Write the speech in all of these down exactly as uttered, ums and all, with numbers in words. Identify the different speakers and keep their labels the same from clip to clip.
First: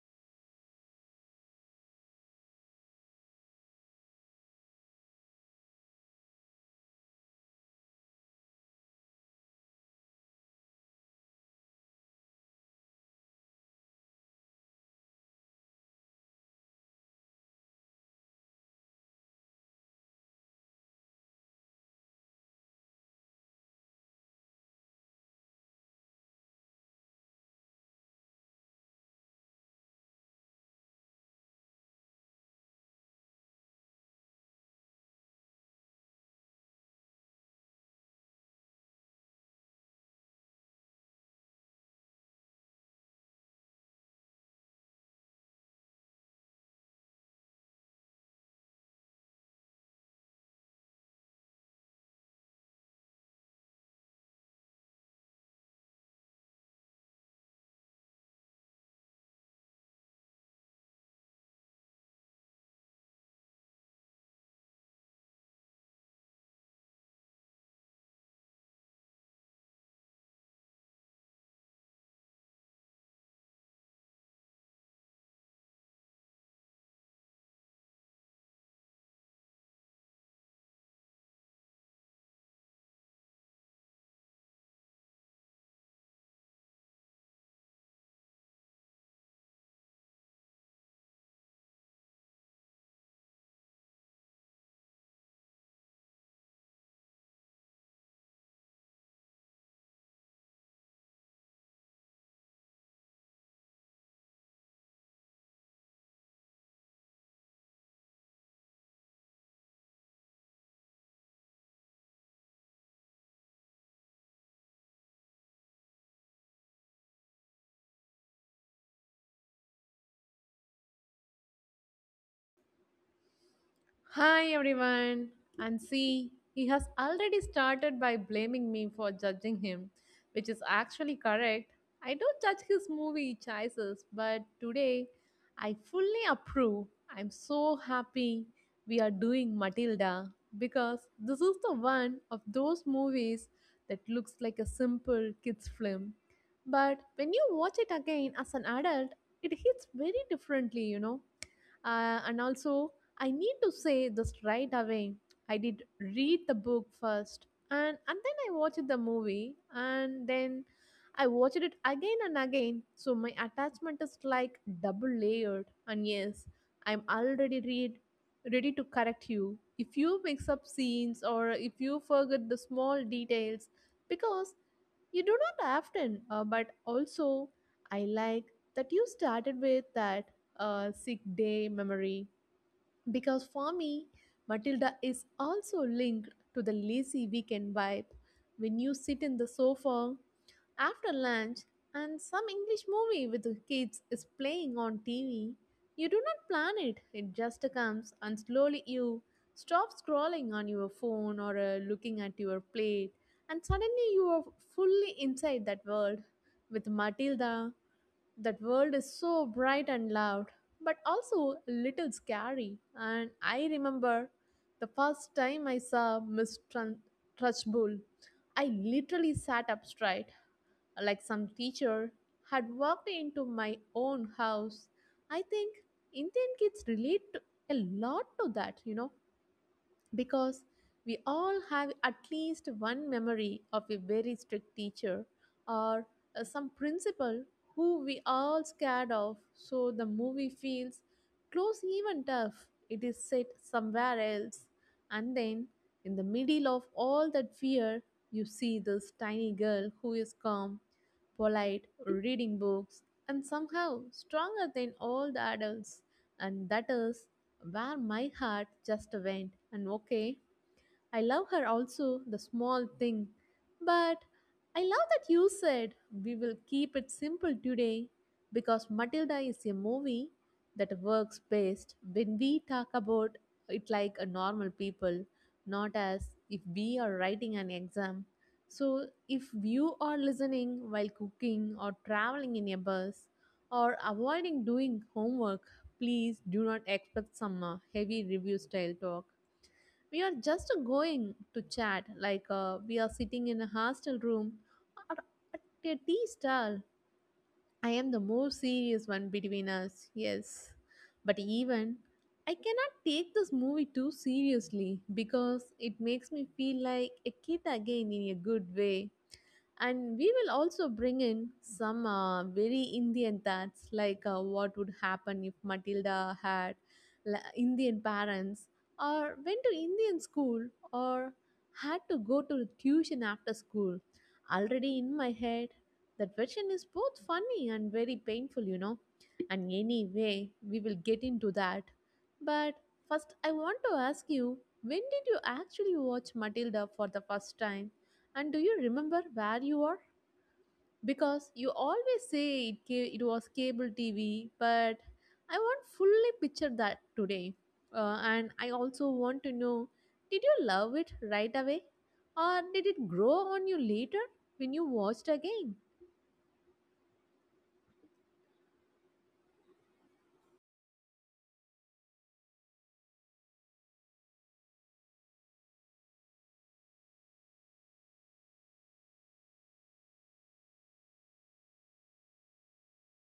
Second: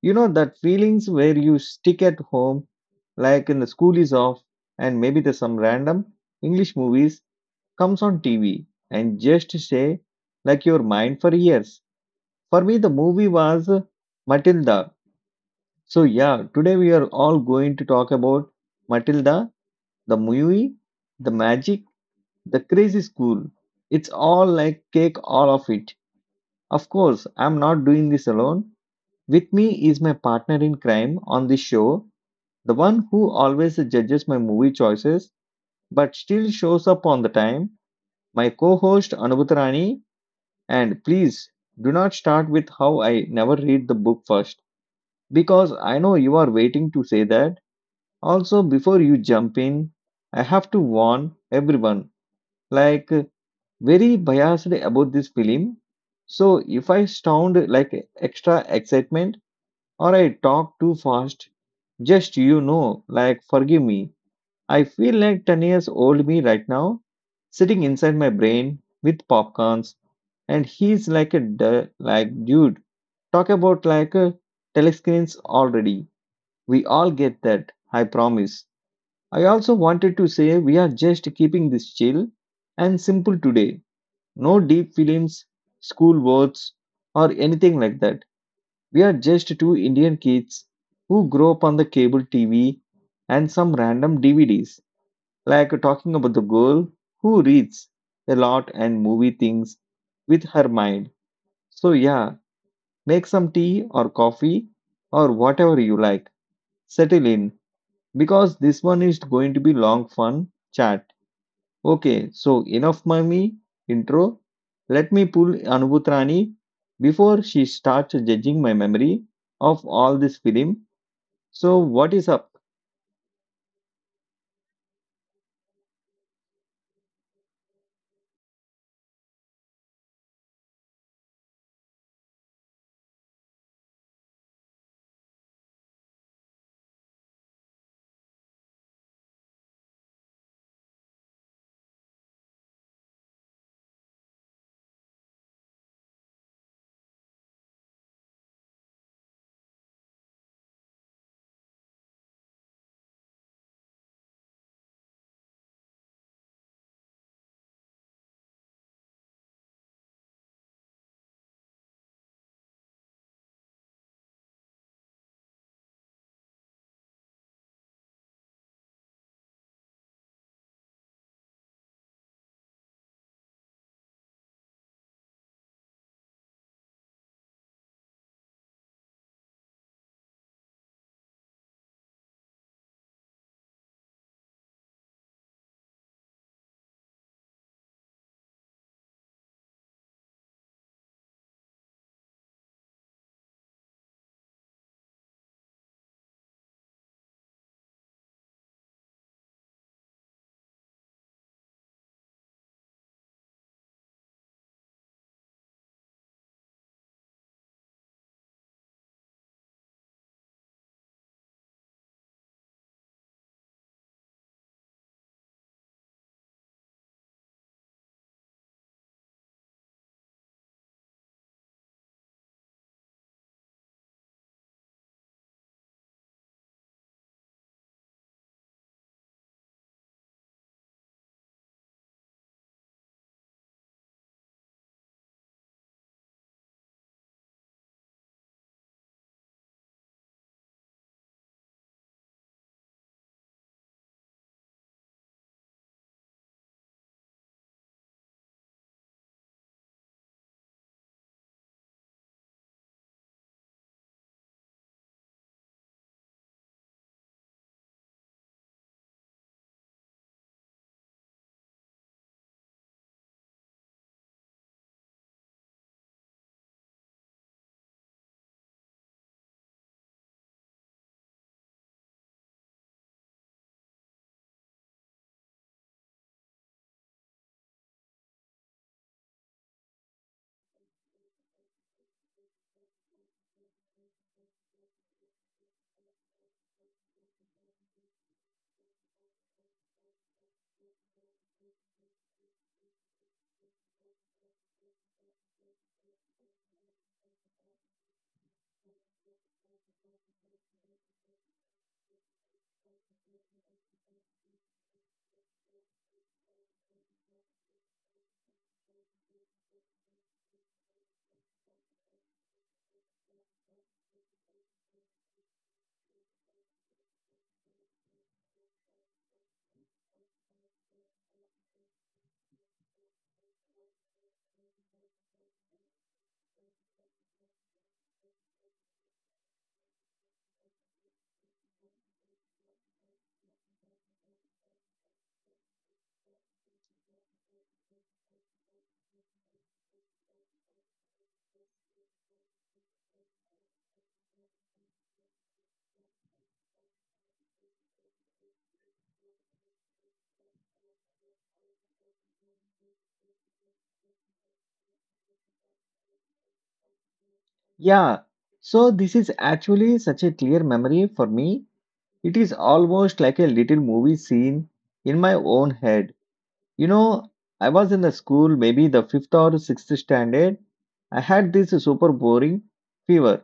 Speaker 1: You know that feelings where you stick at home, like in the school is off, and maybe there's some random English movies comes on T V and just stay like your mind for years. For me, the movie was Matilda. So, yeah, today we are all going to talk about Matilda, the movie, the magic, the crazy school. It's all like cake, all of it. Of course, I'm not doing this alone. With me is my partner in crime on this show, the one who always judges my movie choices but still shows up on the time, my co host Anubhutarani. And please do not start with how I never read the book first, because I know you are waiting to say that. Also, before you jump in, I have to warn everyone like, very biased about this film. So, if I sound like extra excitement or I talk too fast, just you know, like, forgive me. I feel like ten years old me right now, sitting inside my brain with popcorns, and he's like a du- like dude. Talk about like uh, telescreens already. We all get that, I promise. I also wanted to say we are just keeping this chill and simple today. No deep films, school words, or anything like that. We are just two Indian kids who grow up on the cable T V and some random D V Ds, like talking about the girl who reads a lot and movie things with her mind. So, yeah, make some tea or coffee or whatever you like. Settle in, because this one is going to be long fun chat. Okay, so enough mommy intro. Let me pull Anubhutrani before she starts judging my memory of all this film. So what is up?
Speaker 2: Hi everyone. And see, he has already started by blaming me for judging him, which is actually correct. I don't judge his movie choices, but today I fully approve. I'm so happy we are doing Matilda because this is the one of those movies that looks like a simple kids film. But when you watch it again as an adult, it hits very differently, you know uh, and also I need to say this right away. I did read the book first and, and then I watched the movie and then I watched it again and again. So my attachment is like double layered. And yes, I'm already read ready to correct you if you mix up scenes or if you forget the small details because you do not often uh, but also I like that you started with that uh, sick day memory because for me, Matilda is also linked to the lazy weekend vibe. When you sit in the sofa after lunch and some English movie with the kids is playing on T V, you do not plan it, it just comes and slowly you stop scrolling on your phone or uh, looking at your plate, and suddenly you are fully inside that world with Matilda. That world is so bright and loud, but also a little scary. And I remember the first time I saw Miss Trun- Trunchbull, I literally sat up straight, like some teacher had walked into my own house. I think Indian kids relate to, a lot to that, you know, because we all have at least one memory of a very strict teacher or uh, some principal who we all scared of, so the movie feels close even tough it is set somewhere else. And then in the middle of all that fear you see this tiny girl who is calm, polite, reading books, and somehow stronger than all the adults. And that is where my heart just went. And okay, I love her also, the small thing. But I love that you said we will keep it simple today because Matilda is a movie that works best when we talk about it like a normal people, not as if we are writing an exam. So if you are listening while cooking or traveling in a bus or avoiding doing homework, please do not expect some uh, heavy review style talk. We are just going to chat like uh, we are sitting in a hostel room or at a tea stall. I am the more serious one between us, yes. But even I cannot take this movie too seriously because it makes me feel like a kid again in a good way. And we will also bring in some uh, very indian thoughts, like uh, what would happen if matilda had la- indian parents, or went to indian school, or had to go to tuition after school. Already in my head that version is both funny and very painful, you know. And anyway, we will get into that, but first I want to ask you, when did you actually watch matilda for the first time, and do you remember where you are? Because you always say it, ca- it was cable T V, but I want fully picture that today. Uh, and I also want to know, did you love it right away? Or did it grow on you later when you watched again?
Speaker 1: Yeah, so this is actually such a clear memory for me. It is almost like a little movie scene in my own head. You know, I was in the school, maybe the fifth or sixth standard. I had this super boring fever.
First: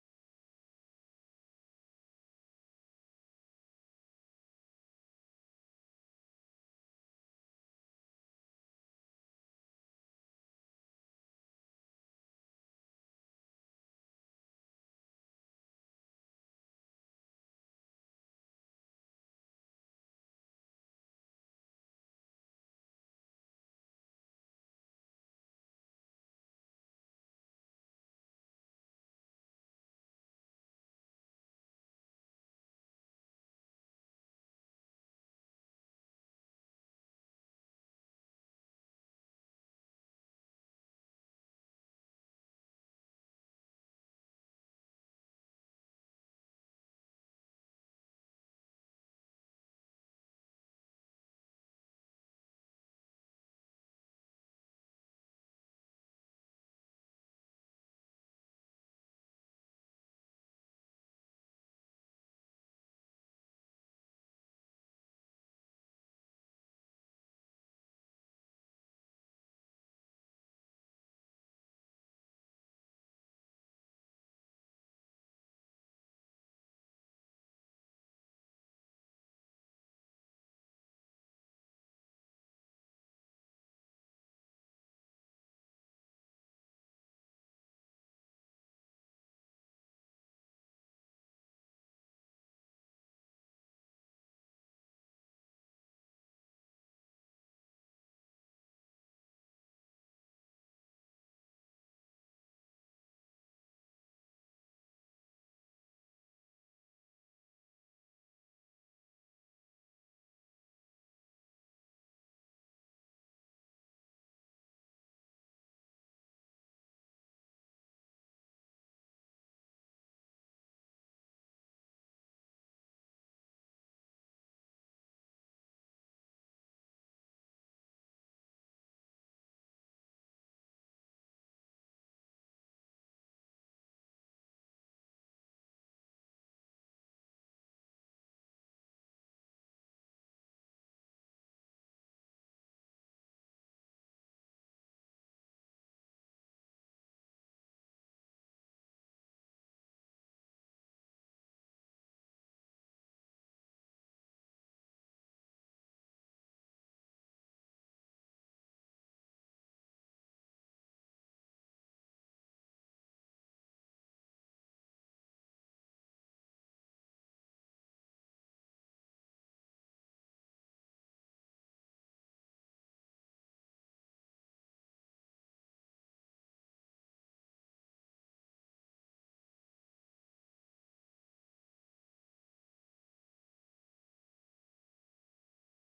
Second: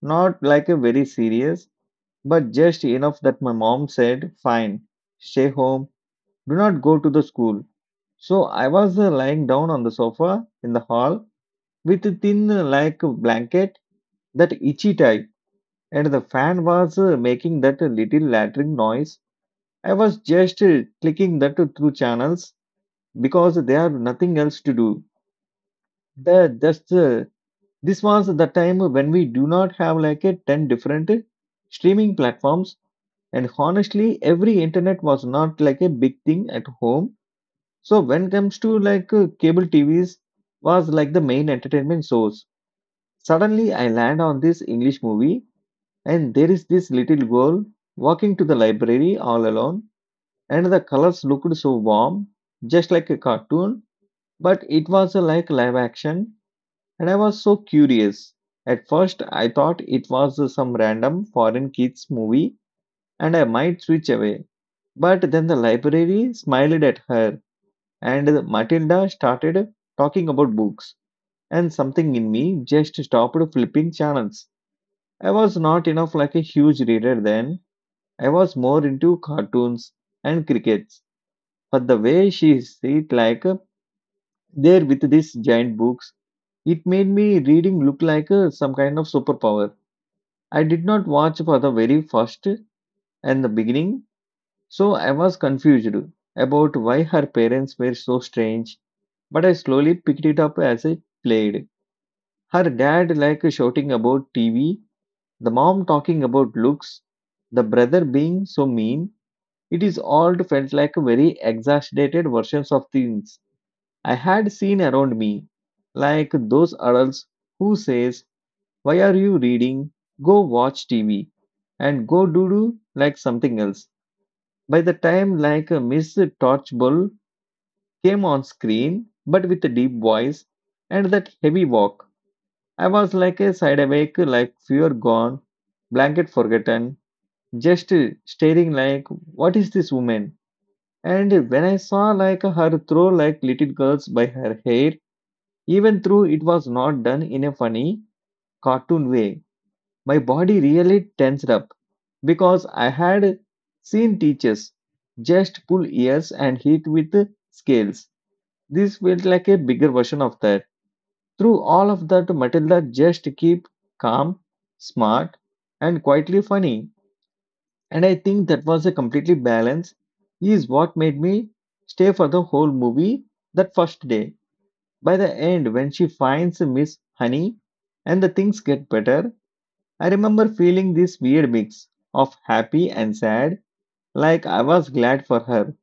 Speaker 1: Not like a very serious, but just enough that my mom said, fine, stay home, do not go to the school. So I was uh, lying down on the sofa in the hall with a thin, uh, like a blanket, that itchy type, and the fan was uh, making that uh, little lattering noise. I was just uh, clicking that uh, through channels because there are nothing else to do. The, just, uh, this was the time when we do not have like a ten different uh, streaming platforms. And honestly, every internet was not like a big thing at home. So when it comes to like uh, cable T Vs was like the main entertainment source. Suddenly I land on this English movie and there is this little girl walking to the library all alone, and the colors looked so warm, just like a cartoon, but it was uh, like live action, and I was so curious. At first I thought it was uh, some random foreign kids movie and I might switch away. But then the library smiled at her, and Matilda started talking about books. And something in me just stopped flipping channels. I was not enough like a huge reader then. I was more into cartoons and crickets. But the way she sit like uh, there with these giant books, it made me reading look like uh, some kind of superpower. I did not watch for the very first and the beginning, so I was confused about why her parents were so strange. But I slowly picked it up as I played. Her dad like shouting about T V, the mom talking about looks, the brother being so mean. It is all felt like very exaggerated versions of things I had seen around me. Like those adults who says, why are you reading? Go watch T V and go do do like something else. By the time like a Miss Torchbull came on screen, but with a deep voice and that heavy walk, I was like a side sideawake, like fear gone, blanket forgotten, just staring like, what is this woman? And when I saw like her throw like little girls by her hair, even though it was not done in a funny cartoon way, my body really tensed up because I had seen teachers just pull ears and hit with scales. This felt like a bigger version of that. Through all of that, Matilda just keep calm, smart, and quietly funny. And I think that was a completely balance is what made me stay for the whole movie that first day. By the end, when she finds Miss Honey and the things get better, I remember feeling this weird mix of happy and sad, like I was glad for her,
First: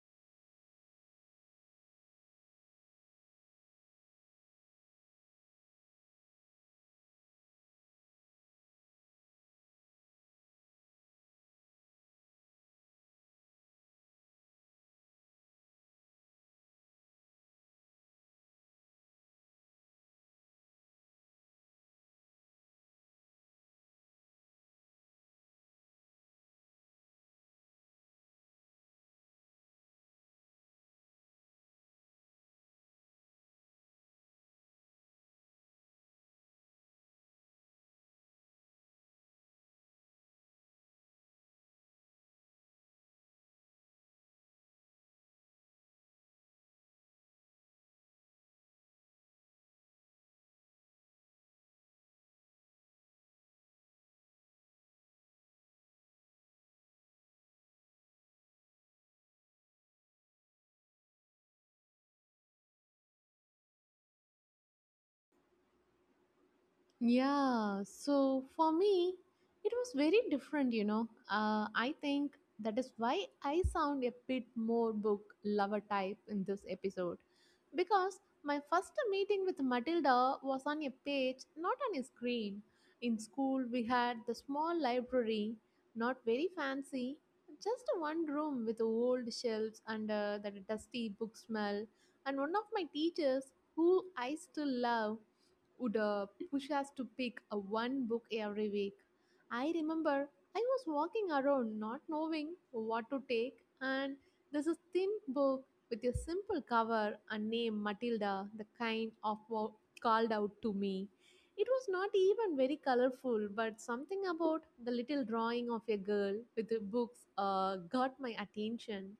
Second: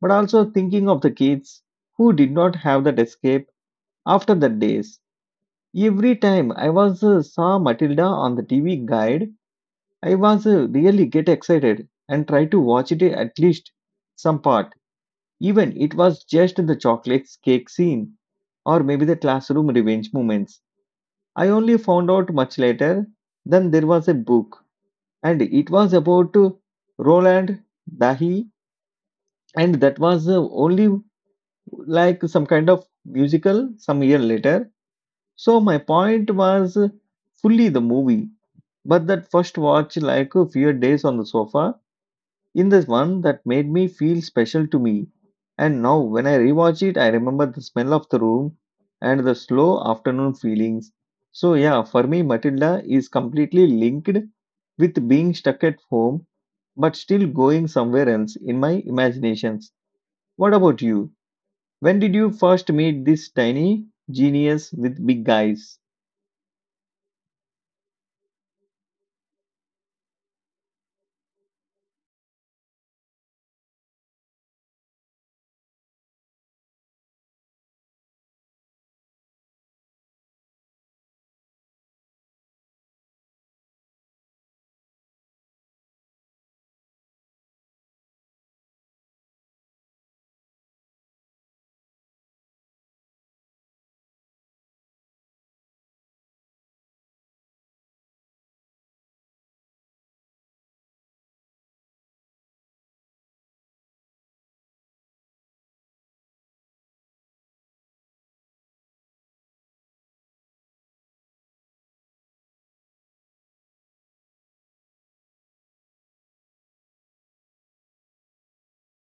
Speaker 1: but also thinking of the kids who did not have that escape after the days. Every time I was uh, saw Matilda on the T V guide, I was uh, really get excited and try to watch it at least some part. Even it was just in the chocolate cake scene or maybe the classroom revenge moments. I only found out much later then there was a book and it was about uh, Roland Dahi, and that was uh, only like some kind of musical some year later. So my point was uh, fully the movie. But that first watch, like a few days on the sofa, in this one that made me feel special to me. And now when I rewatch it, I remember the smell of the room and the slow afternoon feelings. So yeah, for me, Matilda is completely linked with being stuck at home, but still going somewhere else in my imaginations. What about you? When did you first meet this tiny genius with big eyes?
Speaker 2: Yeah, so for me, it was very different, you know. Uh, I think that is why I sound a bit more book lover type in this episode. Because my first meeting with Matilda was on a page, not on a screen. In school, we had the small library, not very fancy, just one room with old shelves and uh, that dusty book smell. And one of my teachers, who I still love, would uh, push us to pick a one book every week. I remember I was walking around not knowing what to take, and there's a thin book with a simple cover and name Matilda, the kind of wo- called out to me. It was not even very colorful, but something about the little drawing of a girl with the books uh, got my attention.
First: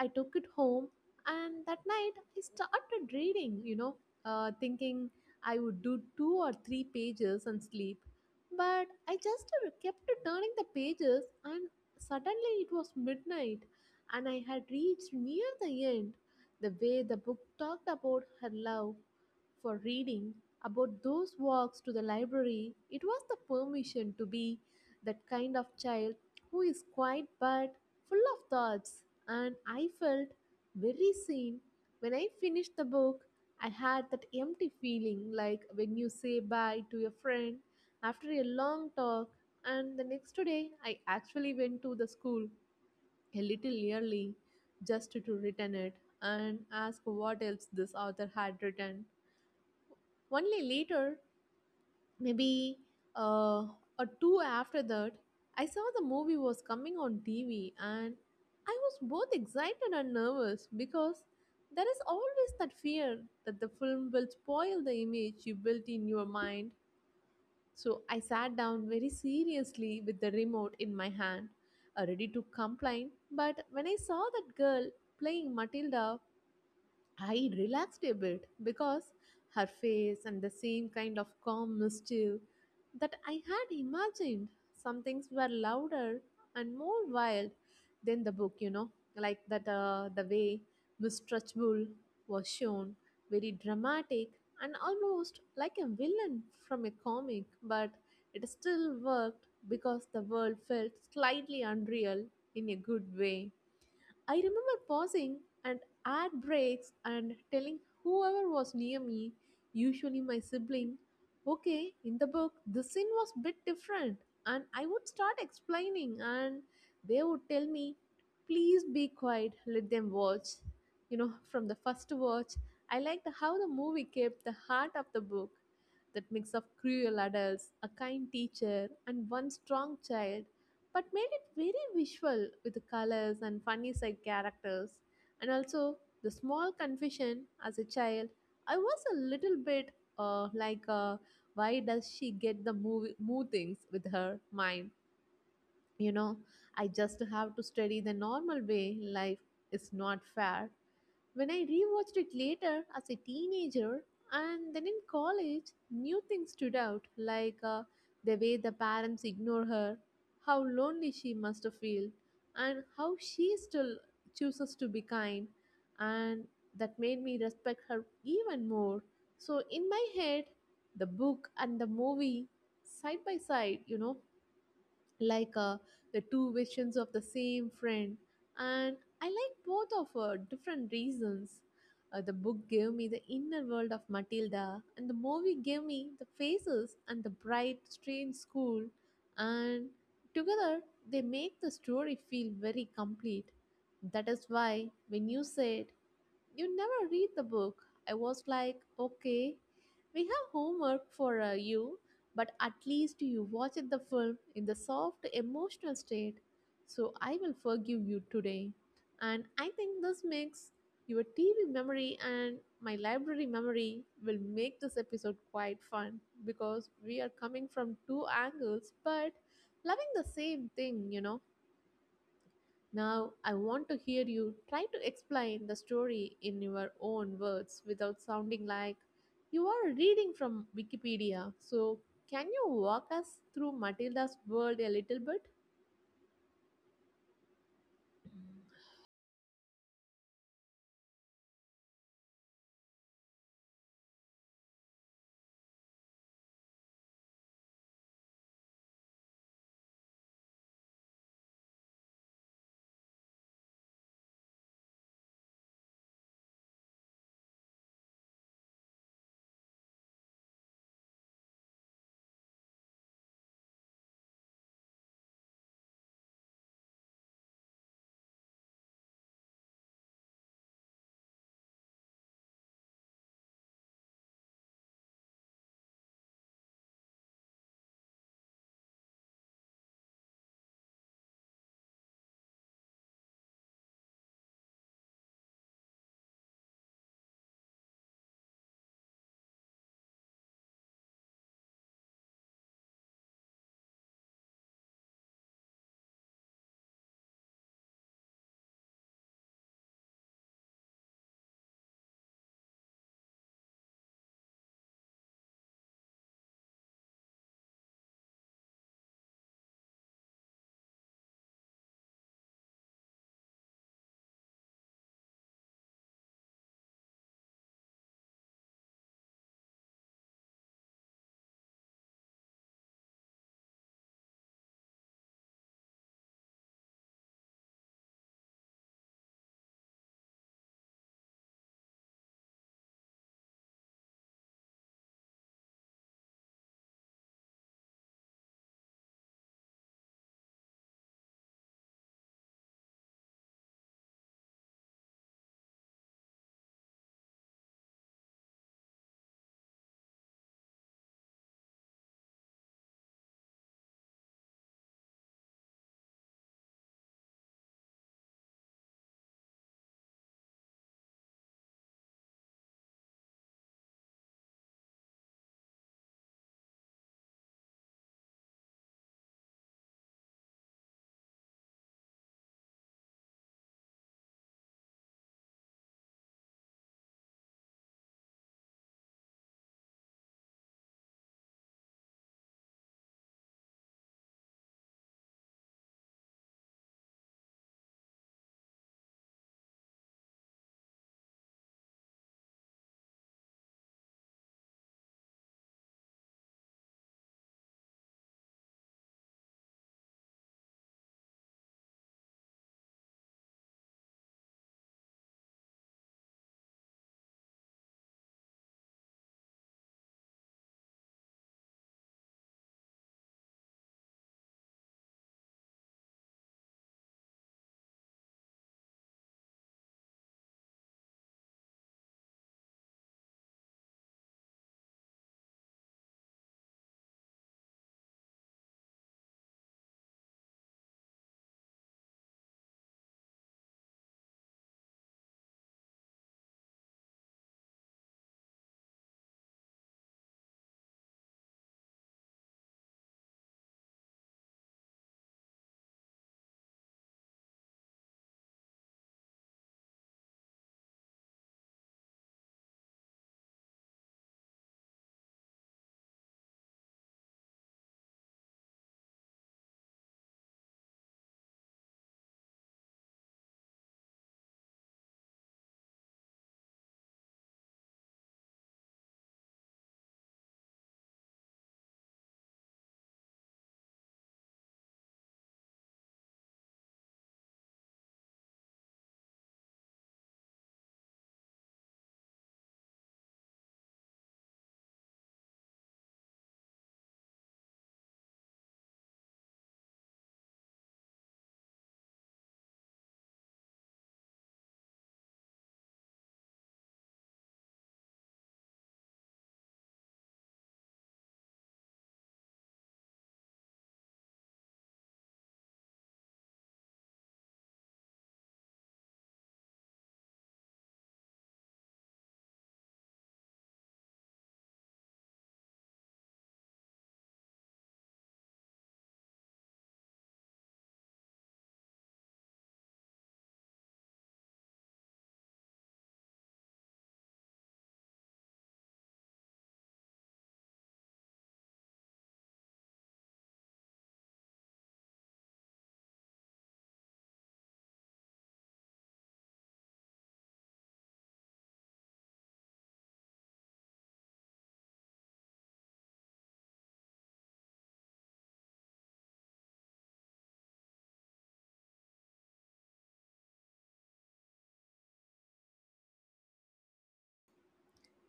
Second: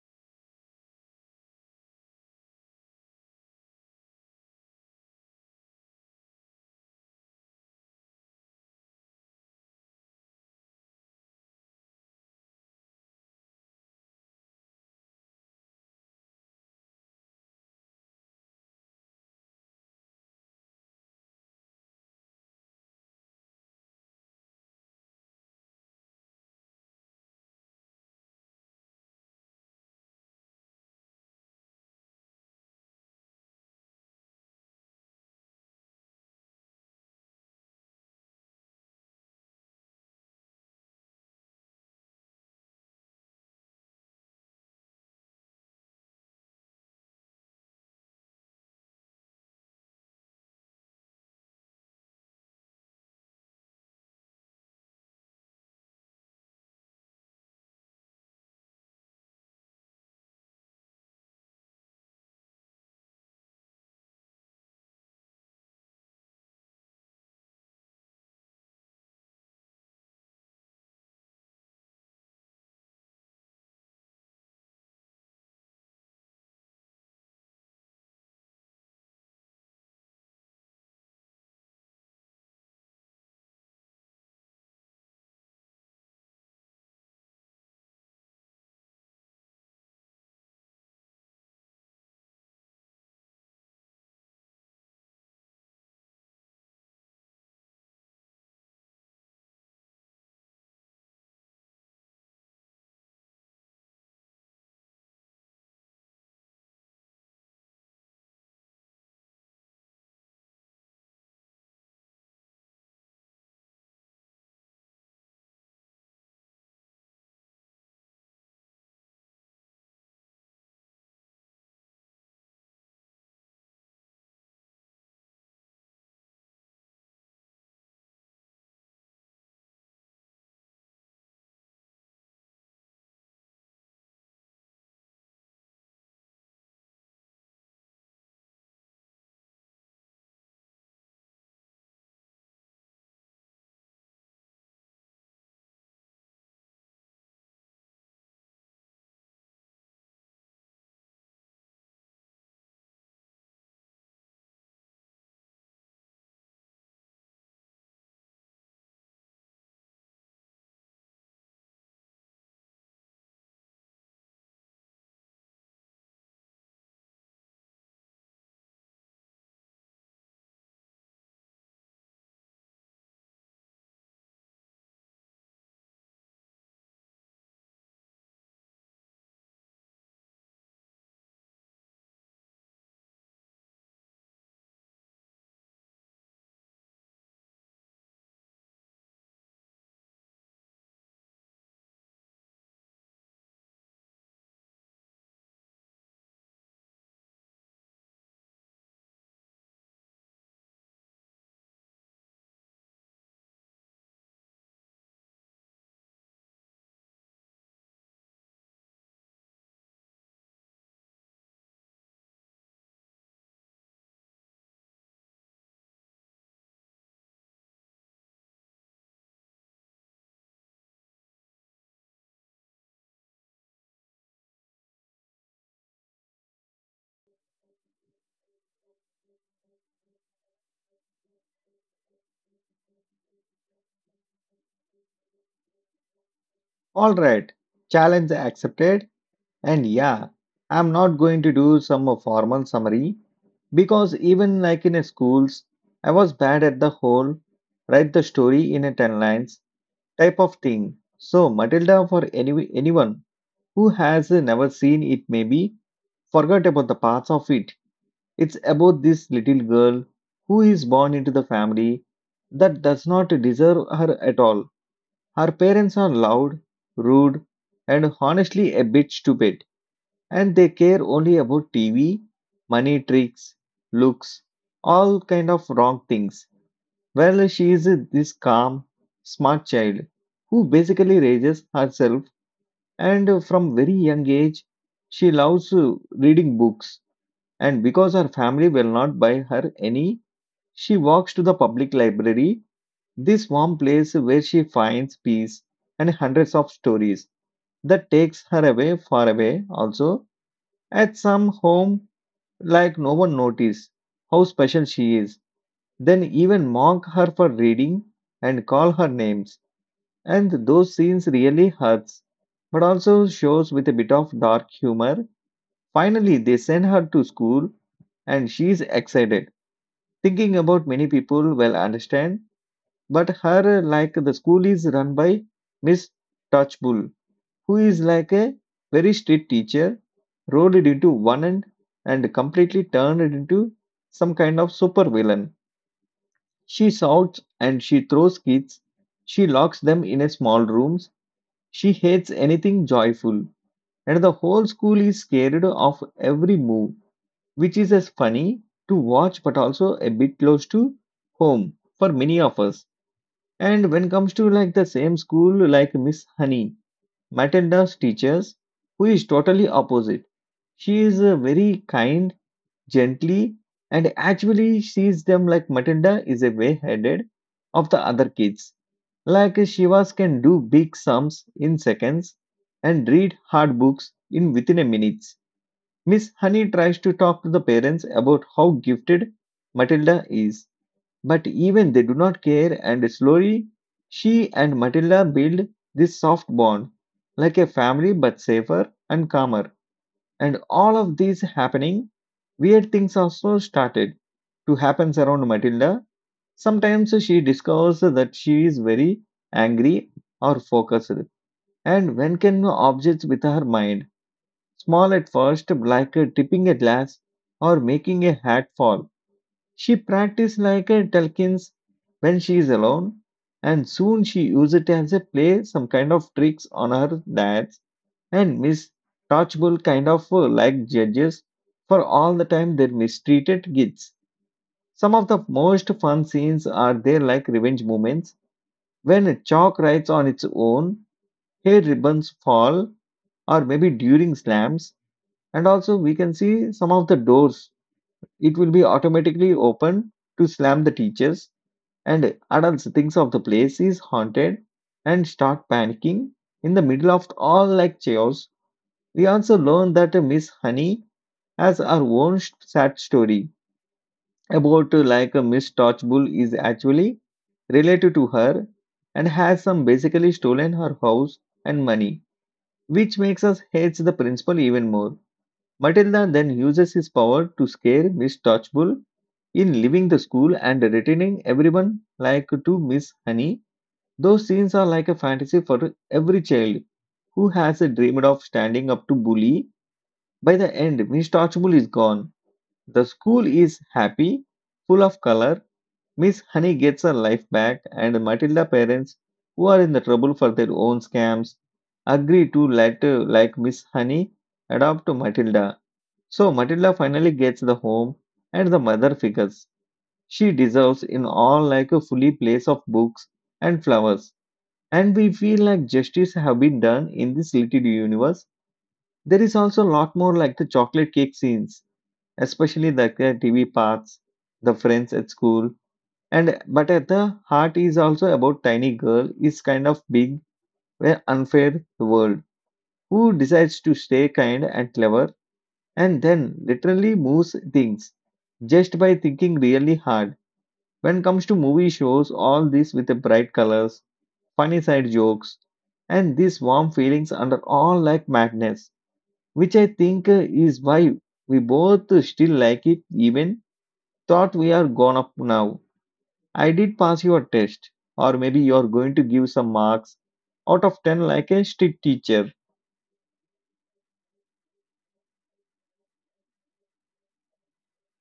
Speaker 2: I took it home, and that night I started reading, you know, uh, thinking I would do two or three pages and sleep. But I just kept turning the pages, and suddenly it was midnight, and I had reached near the end. The way the book talked about her love for reading, about those walks to the library, it was the permission to be that kind of child who is quiet but full of thoughts, and I felt very seen. When I finished the book, I had that empty feeling like when you say bye to a friend after a long talk, and the next day I actually went to the school a little early just to return it and ask what else this author had written. Only later, maybe uh, a two after that, I saw the movie was coming on T V, and I was both excited and nervous because there is always that fear that the film will spoil the image you built in your mind. So I sat down very seriously with the remote in my hand, uh, ready to complain. But when I saw that girl playing Matilda, I relaxed a bit because her face and the same kind of calm mischief that I had imagined. Some things were louder and more wild than the book, you know, like that uh, the way Miss Trunchbull was shown, very dramatic and almost like a villain from a comic, but it still worked because the world felt slightly unreal in a good way. I remember pausing and at breaks and telling whoever was near me, usually my sibling, okay, in the book, the scene was a bit different. And I would start explaining, and they would tell me, please be quiet, let them watch. You know, from the first watch, I liked how the movie kept the heart of the book, that mix of cruel adults, a kind teacher, and one strong child, but made it very visual with the colors and funny side characters. And also, the small confession, as a child, I was a little bit uh, like, uh, why does she get the movie, move things with her mind? You know, I just have to study the normal way. Life is not fair. When I rewatched it later as a teenager and then in college, new things stood out, like uh, the way the parents ignore her, how lonely she must feel, and how she still chooses to be kind, and that made me respect her even more. So in my head, the book and the movie side by side, you know, like uh, the two versions of the same friend, and I like both of for different reasons. Uh, the book gave me the inner world of matilda, and the movie gave me the faces and the bright strange school, and together they make the story feel very complete. That is why when you said you never read the book, I was like, okay, we have homework for uh, you, but at least you watched the film in the soft emotional state. So I will forgive you today. And I think this makes your T V memory and my library memory will make this episode quite fun because we are coming from two angles but loving the same thing, you know. Now, I want to hear you try to explain the story in your own words without sounding like you are reading from Wikipedia. So, can you walk us through Matilda's world a little bit?
Speaker 1: All right, challenge accepted. And yeah, I'm not going to do some uh, formal summary because even like in a schools, I was bad at the whole write the story in a ten lines type of thing. So Matilda for any, anyone who has uh, never seen it maybe forgot about the parts of it. It's about this little girl who is born into the family that does not deserve her at all. Her parents are loud, rude, and honestly a bit stupid, and they care only about T V, money tricks, looks, all kind of wrong things. Well, she is this calm, smart child who basically raises herself, and from very young age, she loves uh, reading books. And because her family will not buy her any, she walks to the public library, this warm place where she finds peace and hundreds of stories that takes her away far away, also at some home like no one noticed how special she is. Then even mock her for reading and call her names. And those scenes really hurts, but also shows with a bit of dark humor. Finally, they send her to school and she's excited, thinking about many people will understand. But her, like the school is run by Miss Touchbull, who is like a very strict teacher, rolled it into one end and completely turned it into some kind of super villain. She shouts and she throws kids. She locks them in a small rooms. She hates anything joyful. And the whole school is scared of every move, which is as funny to watch but also a bit close to home for many of us. And when comes to like the same school like Miss Honey, Matilda's teachers, who is totally opposite. She is uh, very kind, gently, and actually sees them like Matilda is a way ahead of the other kids. Like Shivas can do big sums in seconds and read hard books in within a minute. Miss Honey tries to talk to the parents about how gifted Matilda is, but even they do not care, and slowly she and Matilda build this soft bond, like a family but safer and calmer. And all of these happening, weird things also started to happen around Matilda. Sometimes she discovers that she is very angry or focused, and when can objects with her mind, small at first, like tipping a glass or making a hat fall, she practiced like a Telkins when she is alone, and soon she used it as a play some kind of tricks on her dads and Miss Touchable kind of uh, like judges for all the time they mistreated kids. Some of the most fun scenes are there like revenge moments when chalk writes on its own, hair ribbons fall, or maybe during slams. And also we can see some of the doors. It will be automatically open to slam the teachers, and adults thinks of the place is haunted and start panicking. In the middle of all like chaos, we also learn that uh, Miss Honey has her own sh- sad story about uh, like uh, Miss Touchbull is actually related to her and has some basically stolen her house and money, which makes us hate the principal even more. Matilda then uses his power to scare Miss Touchbull in leaving the school and returning everyone like to Miss Honey. Those scenes are like a fantasy for every child who has a dreamed of standing up to bully. By the end, Miss Touchable is gone. The school is happy, full of color. Miss Honey gets her life back, and Matilda parents, who are in the trouble for their own scams, agree to let uh, like Miss Honey adopt Matilda. So Matilda finally gets the home and the mother figures she deserves in all like a fully place of books and flowers, and we feel like justice have been done in this little universe. There is also a lot more like the chocolate cake scenes, especially the uh, TV parts, the friends at school. And but at the heart is also about tiny girl is kind of big where unfair world, who decides to stay kind and clever and then literally moves things just by thinking really hard. When comes to movie shows all this with the bright colors, funny side jokes, and these warm feelings under all like madness, which I think uh, is why we both still like it, even thought we are gone up now. I did pass your test, or maybe you're going to give some marks out of ten like a strict teacher.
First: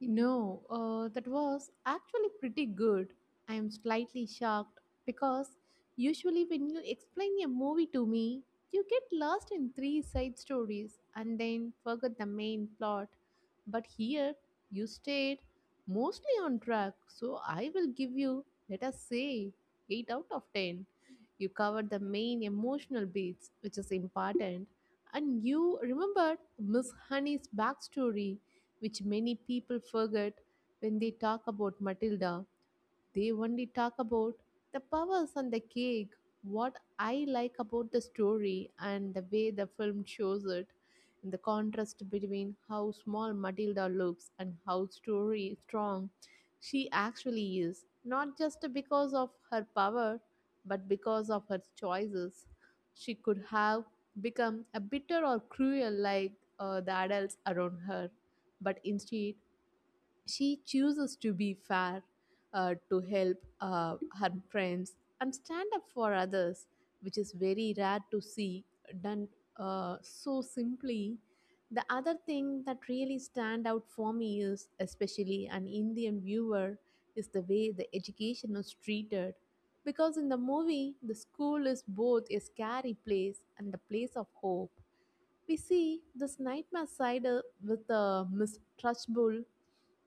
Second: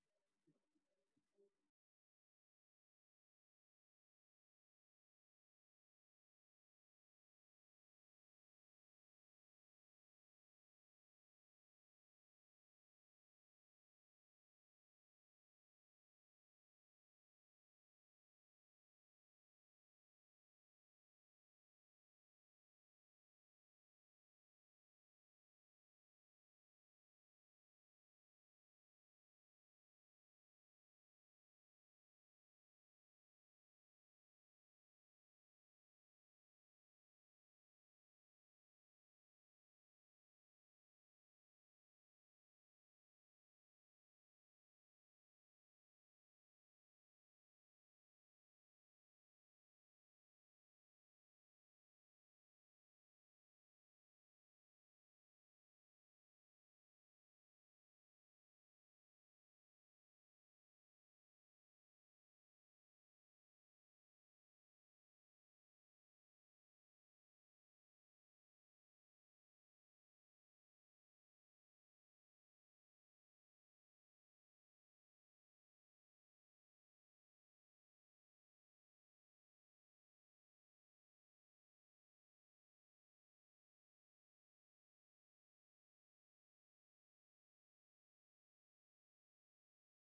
Speaker 2: No, uh, that was actually pretty good. I am slightly shocked because usually when you explain a movie to me, you get lost in three side stories and then forget the main plot. But here, you stayed mostly on track, so I will give you, let us say, eight out of ten. You covered the main emotional beats, which is important, and you remembered Miss Honey's backstory, which many people forget when they talk about Matilda. They only talk about the powers on the cake. What I like about the story and the way the film shows it, and the contrast between how small Matilda looks and how story strong she actually is, not just because of her power, but because of her choices. She could have become a bitter or cruel like uh, the adults around her, but instead she chooses to be fair, uh, to help uh, her friends, and stand up for others, which is very rare to see done uh, so simply. The other thing that really stand out for me is, especially an Indian viewer, is the way the education is treated. Because in the movie, the school is both a scary place and a place of hope. We see this nightmare side uh, with the mistrustful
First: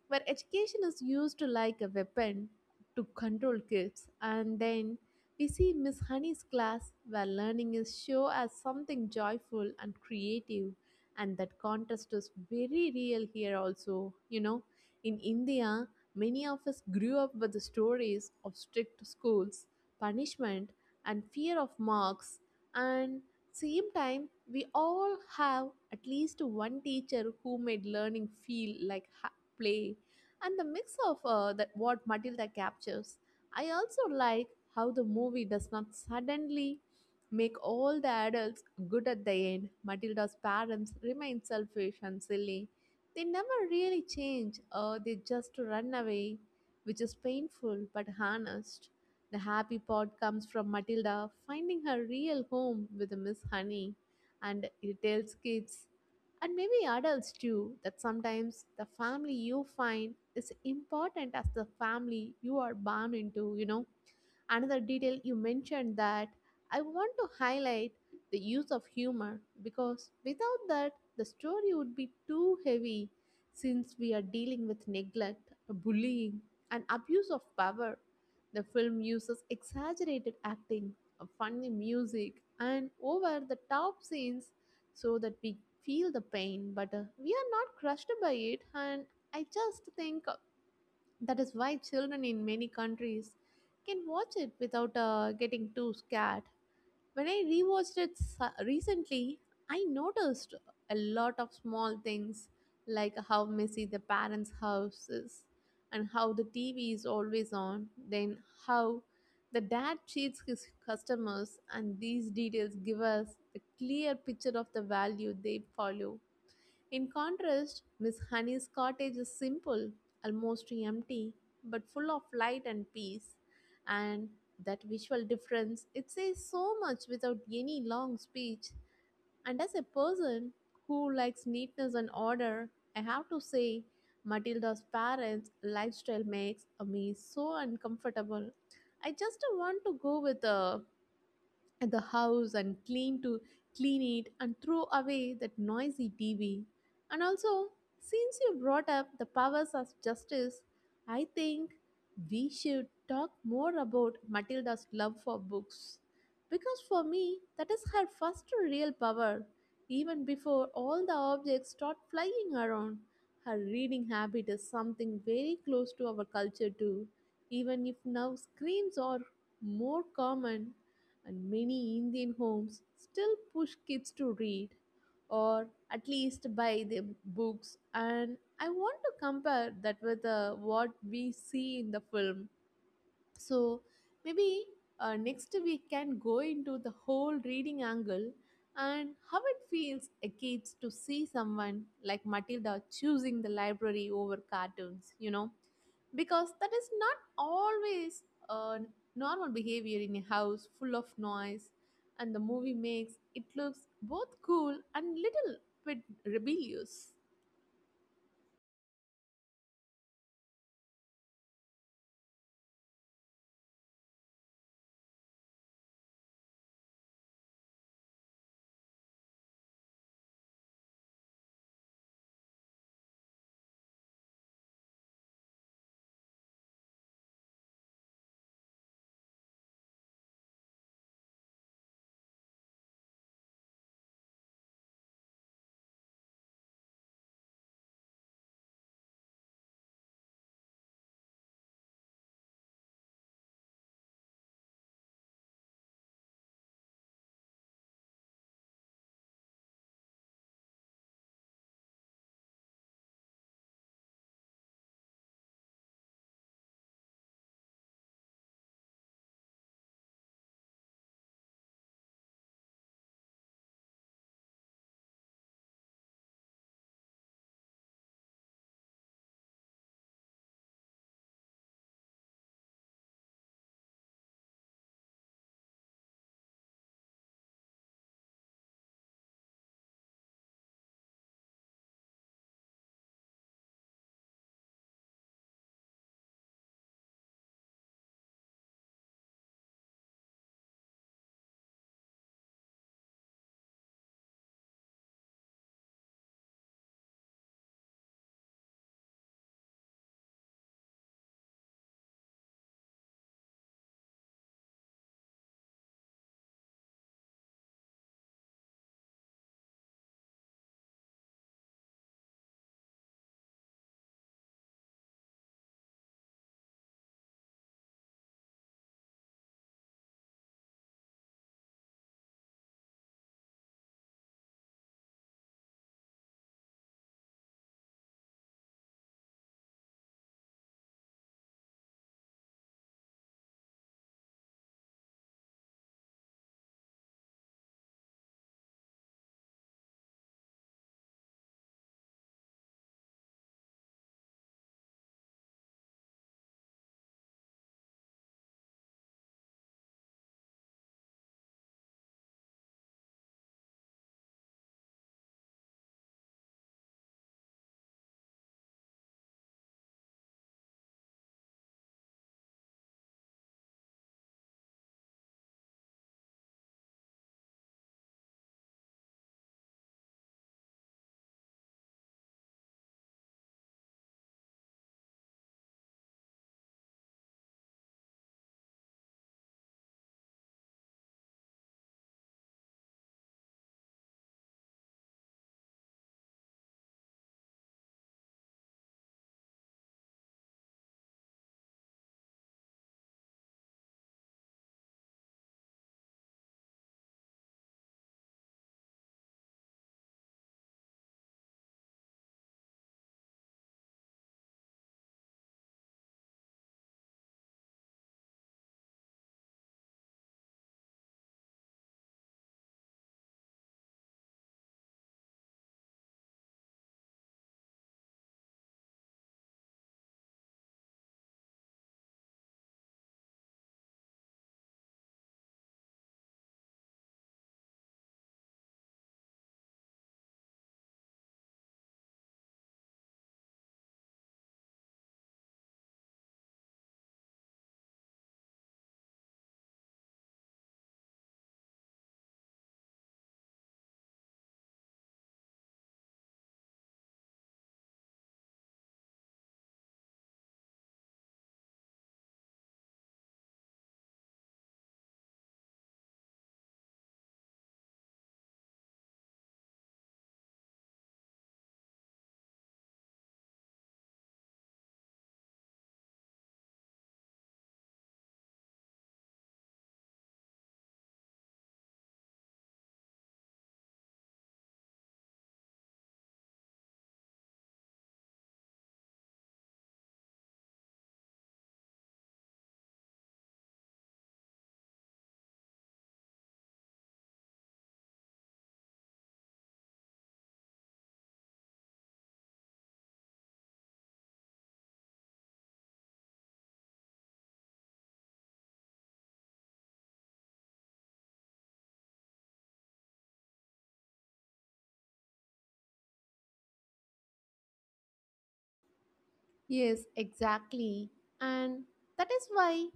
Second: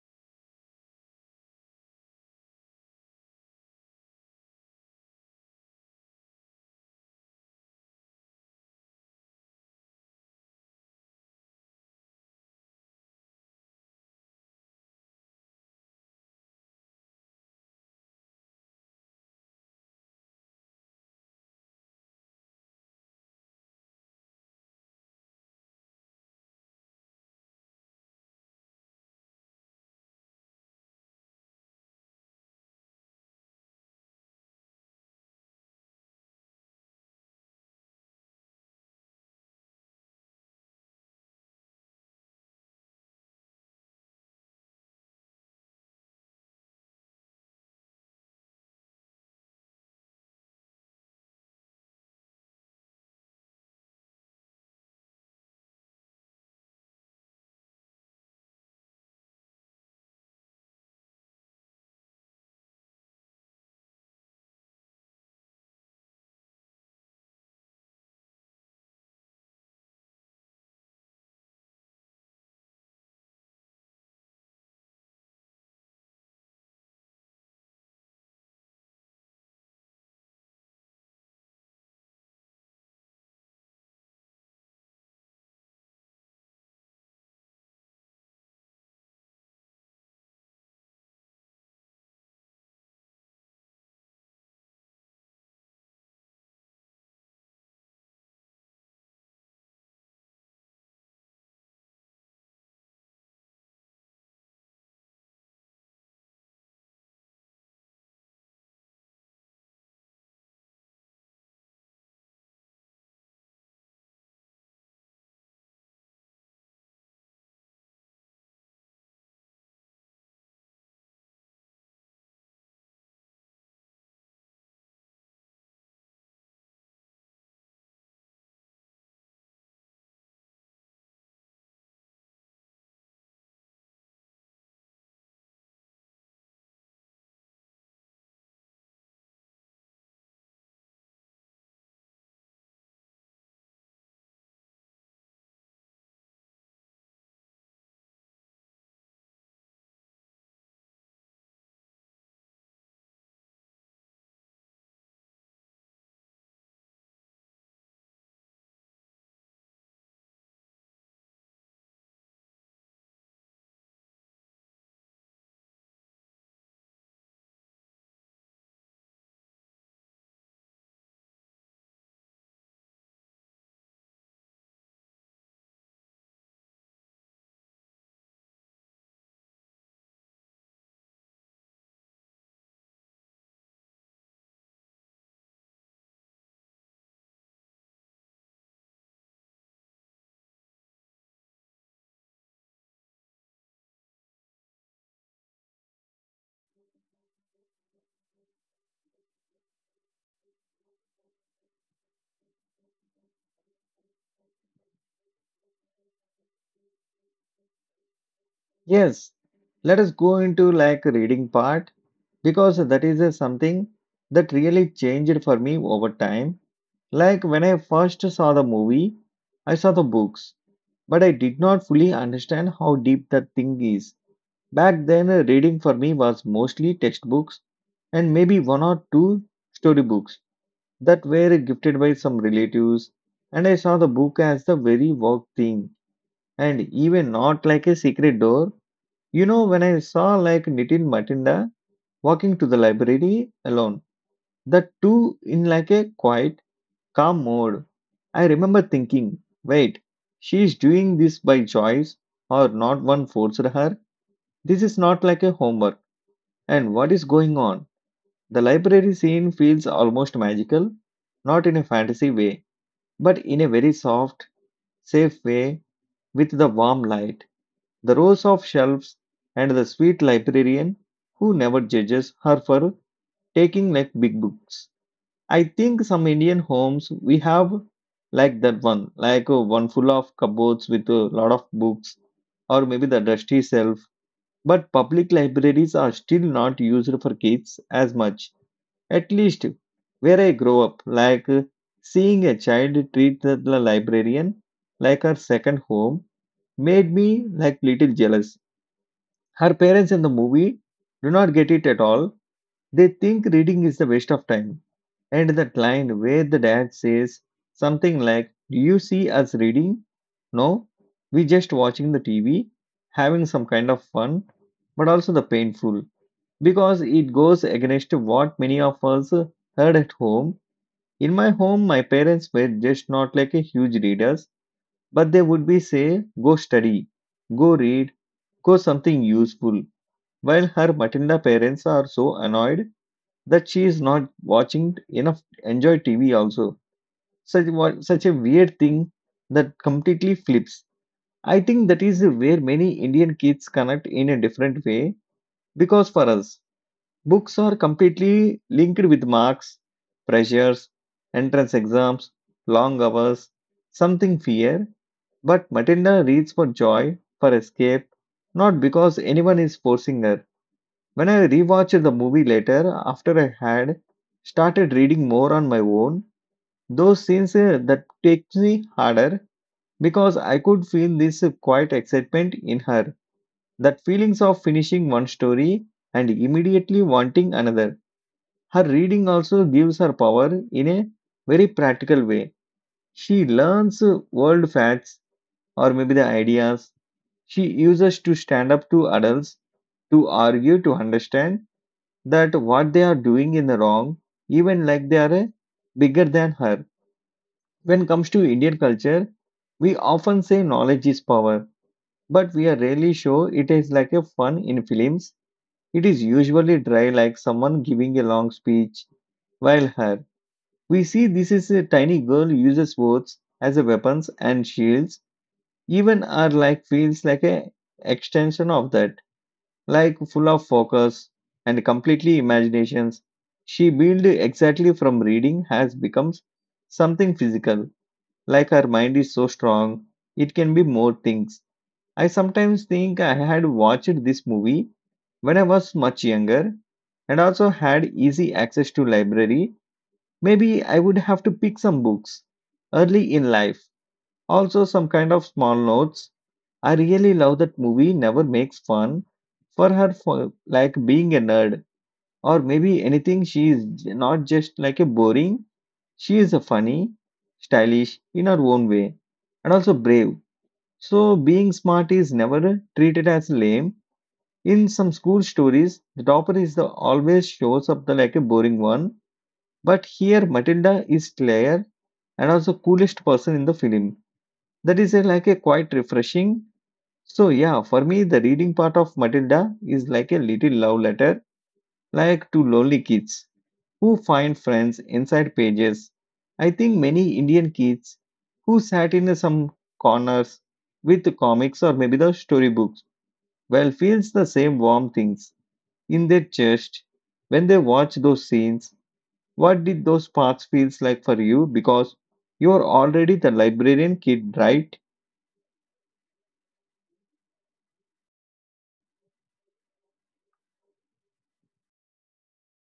Speaker 2: where education is used like a weapon to control kids. And then we see Miss Honey's class, where learning is shown as something joyful and creative. And that contrast is very real here, also. You know, in India, many of us grew up with the stories of strict schools, punishment, and fear of marks. And same time, we all have at least one teacher who made learning feel like ha- play and the mix of uh, that what Matilda captures. I also like how the movie does not suddenly make all the adults good at the end. Matilda's parents remain selfish and silly. They never really change, or they just run away, which is painful but honest. The happy part comes from Matilda finding her real home with Miss Honey, and it tells kids and maybe adults too, that sometimes the family you find is important as the family you are born into, you know. Another detail you mentioned that I want to highlight the use of humor because without that, the story would be too heavy since we are dealing with neglect, bullying, and abuse of power. The film uses exaggerated acting, a funny music, and over the top scenes so that we feel the pain, but uh, we are not crushed by it. And I just think that is why children in many countries can watch it without uh, getting too scared. When I rewatched it s- recently, I noticed a lot of small things like how messy the parents' house is and how the T V is always on, then how the dad cheats his customers, and these details give us a clear picture of the value they follow. In contrast, Miss Honey's cottage is simple, almost empty, but full of light and peace. And that visual difference, it says so much without any long speech. And as a person who likes neatness and order, I have to say, Matilda's parents' lifestyle makes me so uncomfortable. I just want to go with uh, at the house and clean to clean it and throw away that noisy T V. And also, since you brought up the powers of justice, I think we should talk more about Matilda's love for books. Because for me, that is her first real power. Even before all the objects start flying around, her reading habit is something very close to our culture too. Even if now screens are more common and many Indian homes still push kids to read or at least buy them books. And I want to compare that with uh, what we see in the film. So maybe uh, next we can go into the whole reading angle and how it feels a kids to see someone like Matilda choosing the library over cartoons, you know, because that is not always a normal behavior in a house full of noise, and the movie makes it looks both cool and little bit rebellious.
Speaker 1: Yes, let us go into like reading part because that is uh, something that really changed for me over time. Like when I first saw the movie, I saw the books but I did not fully understand how deep that thing is. Back then, uh, reading for me was mostly textbooks and maybe one or two storybooks that were gifted by some relatives, and I saw the book as the very work thing, and even not like a secret door. You know, when I saw like Nitin Matinda walking to the library alone, the two in like a quiet calm mode. I remember thinking, wait, she is doing this by choice or not one forced her? This is not like a homework. And what is going on? The library scene feels almost magical, not in a fantasy way, but in a very soft, safe way with the warm light, the rows of shelves, and the sweet librarian who never judges her for taking like big books. I think some Indian homes we have like that one, like uh, one full of cupboards with a lot of books, or maybe the dusty shelf. But public libraries are still not used for kids as much, at least where I grow up. Like uh, seeing a child treat the the librarian like her second home made me like little jealous. Her parents in the movie do not get it at all, they think reading is a waste of time. And that line where the dad says something like, "Do you see us reading? No, we just watching the T V, having some kind of fun," but also the painful because it goes against what many of us heard at home. In my home, my parents were just not like a huge readers, but they would be say, "Go study, go read, go something useful." While her Matilda parents are so annoyed that she is not watching enough enjoy T V also. Such wa- such a weird thing that completely flips. I think that is where many Indian kids connect in a different way because for us, books are completely linked with marks, pressures, entrance exams, long hours, something fear. But Matilda reads for joy, for escape, not because anyone is forcing her. When I rewatched the movie later, after I had started reading more on my own, those scenes uh, that takes me harder because I could feel this uh, quiet excitement in her, that feelings of finishing one story and immediately wanting another. Her reading also gives her power in a very practical way. She learns uh, world facts or maybe the ideas she uses to stand up to adults to argue to understand that what they are doing in the wrong, even like they are uh, bigger than her. When it comes to Indian culture, we often say knowledge is power, but we are rarely sure it is like a fun in films. It is usually dry, like someone giving a long speech. While her, we see this is a tiny girl uses words as a weapons and shields. Even our like feels like a extension of that, like full of focus and completely imaginations she built exactly from reading has become something physical, like her mind is so strong it can be more things. I sometimes think I had watched this movie when I was much younger and also had easy access to library, maybe I would have to pick some books early in life, also some kind of small notes. I really love that movie never makes fun for her for like being a nerd or maybe anything. she is j- not just like a boring, she is a funny, stylish in her own way, and also brave. So being smart is never treated as lame. In some school stories the topper is the always shows up the like a boring one, but here Matilda is clear and also coolest person in the film. That is a, like a quite refreshing. So yeah, for me the reading part of Matilda is like a little love letter, like to lonely kids who find friends inside pages. I think many Indian kids who sat in some corners with the comics or maybe the storybooks well feels the same warm things in their chest when they watch those scenes. What did those parts feels like for you? Because you are already the librarian kid, right?
Speaker 2: Yes, exactly. And that is why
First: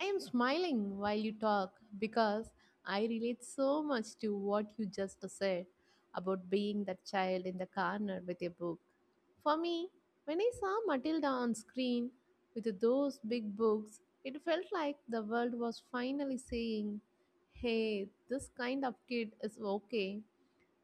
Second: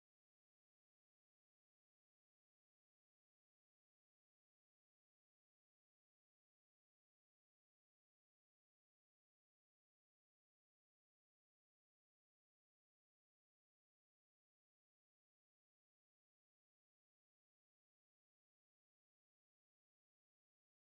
Speaker 2: I am smiling while you talk because I relate so much to what you just said about being that child in the corner with a book. For me, when I saw Matilda on screen with those big books, it felt like the world was finally saying, hey, this kind of kid is okay.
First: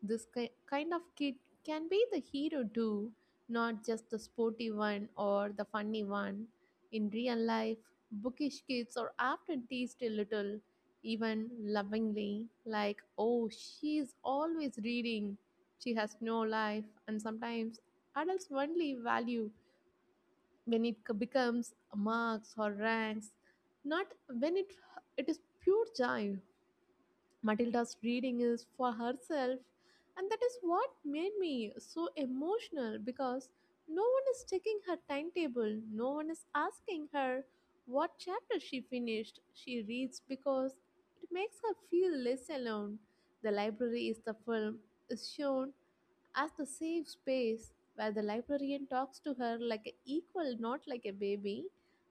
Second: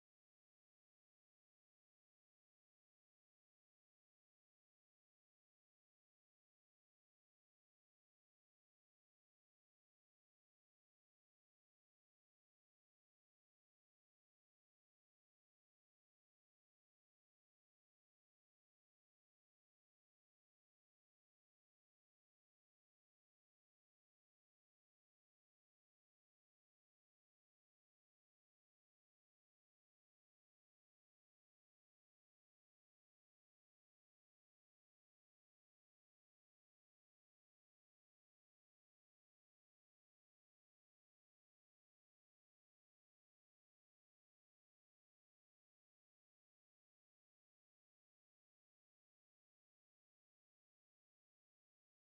Speaker 2: This ki- kind of kid can be the hero too, not just the sporty one or the funny one. In real life, bookish kids are often teased a little, even lovingly, like, oh, she is always reading, she has no life, and sometimes adults only value when it c- becomes marks or ranks, not when it it is pure joy. Matilda's reading is for herself, and that is what made me so emotional because no one is checking her timetable, no one is asking her what chapter she finished. She reads because it makes her feel less alone. The library is the film is shown as the safe space where the librarian talks to her like an equal, not like a baby.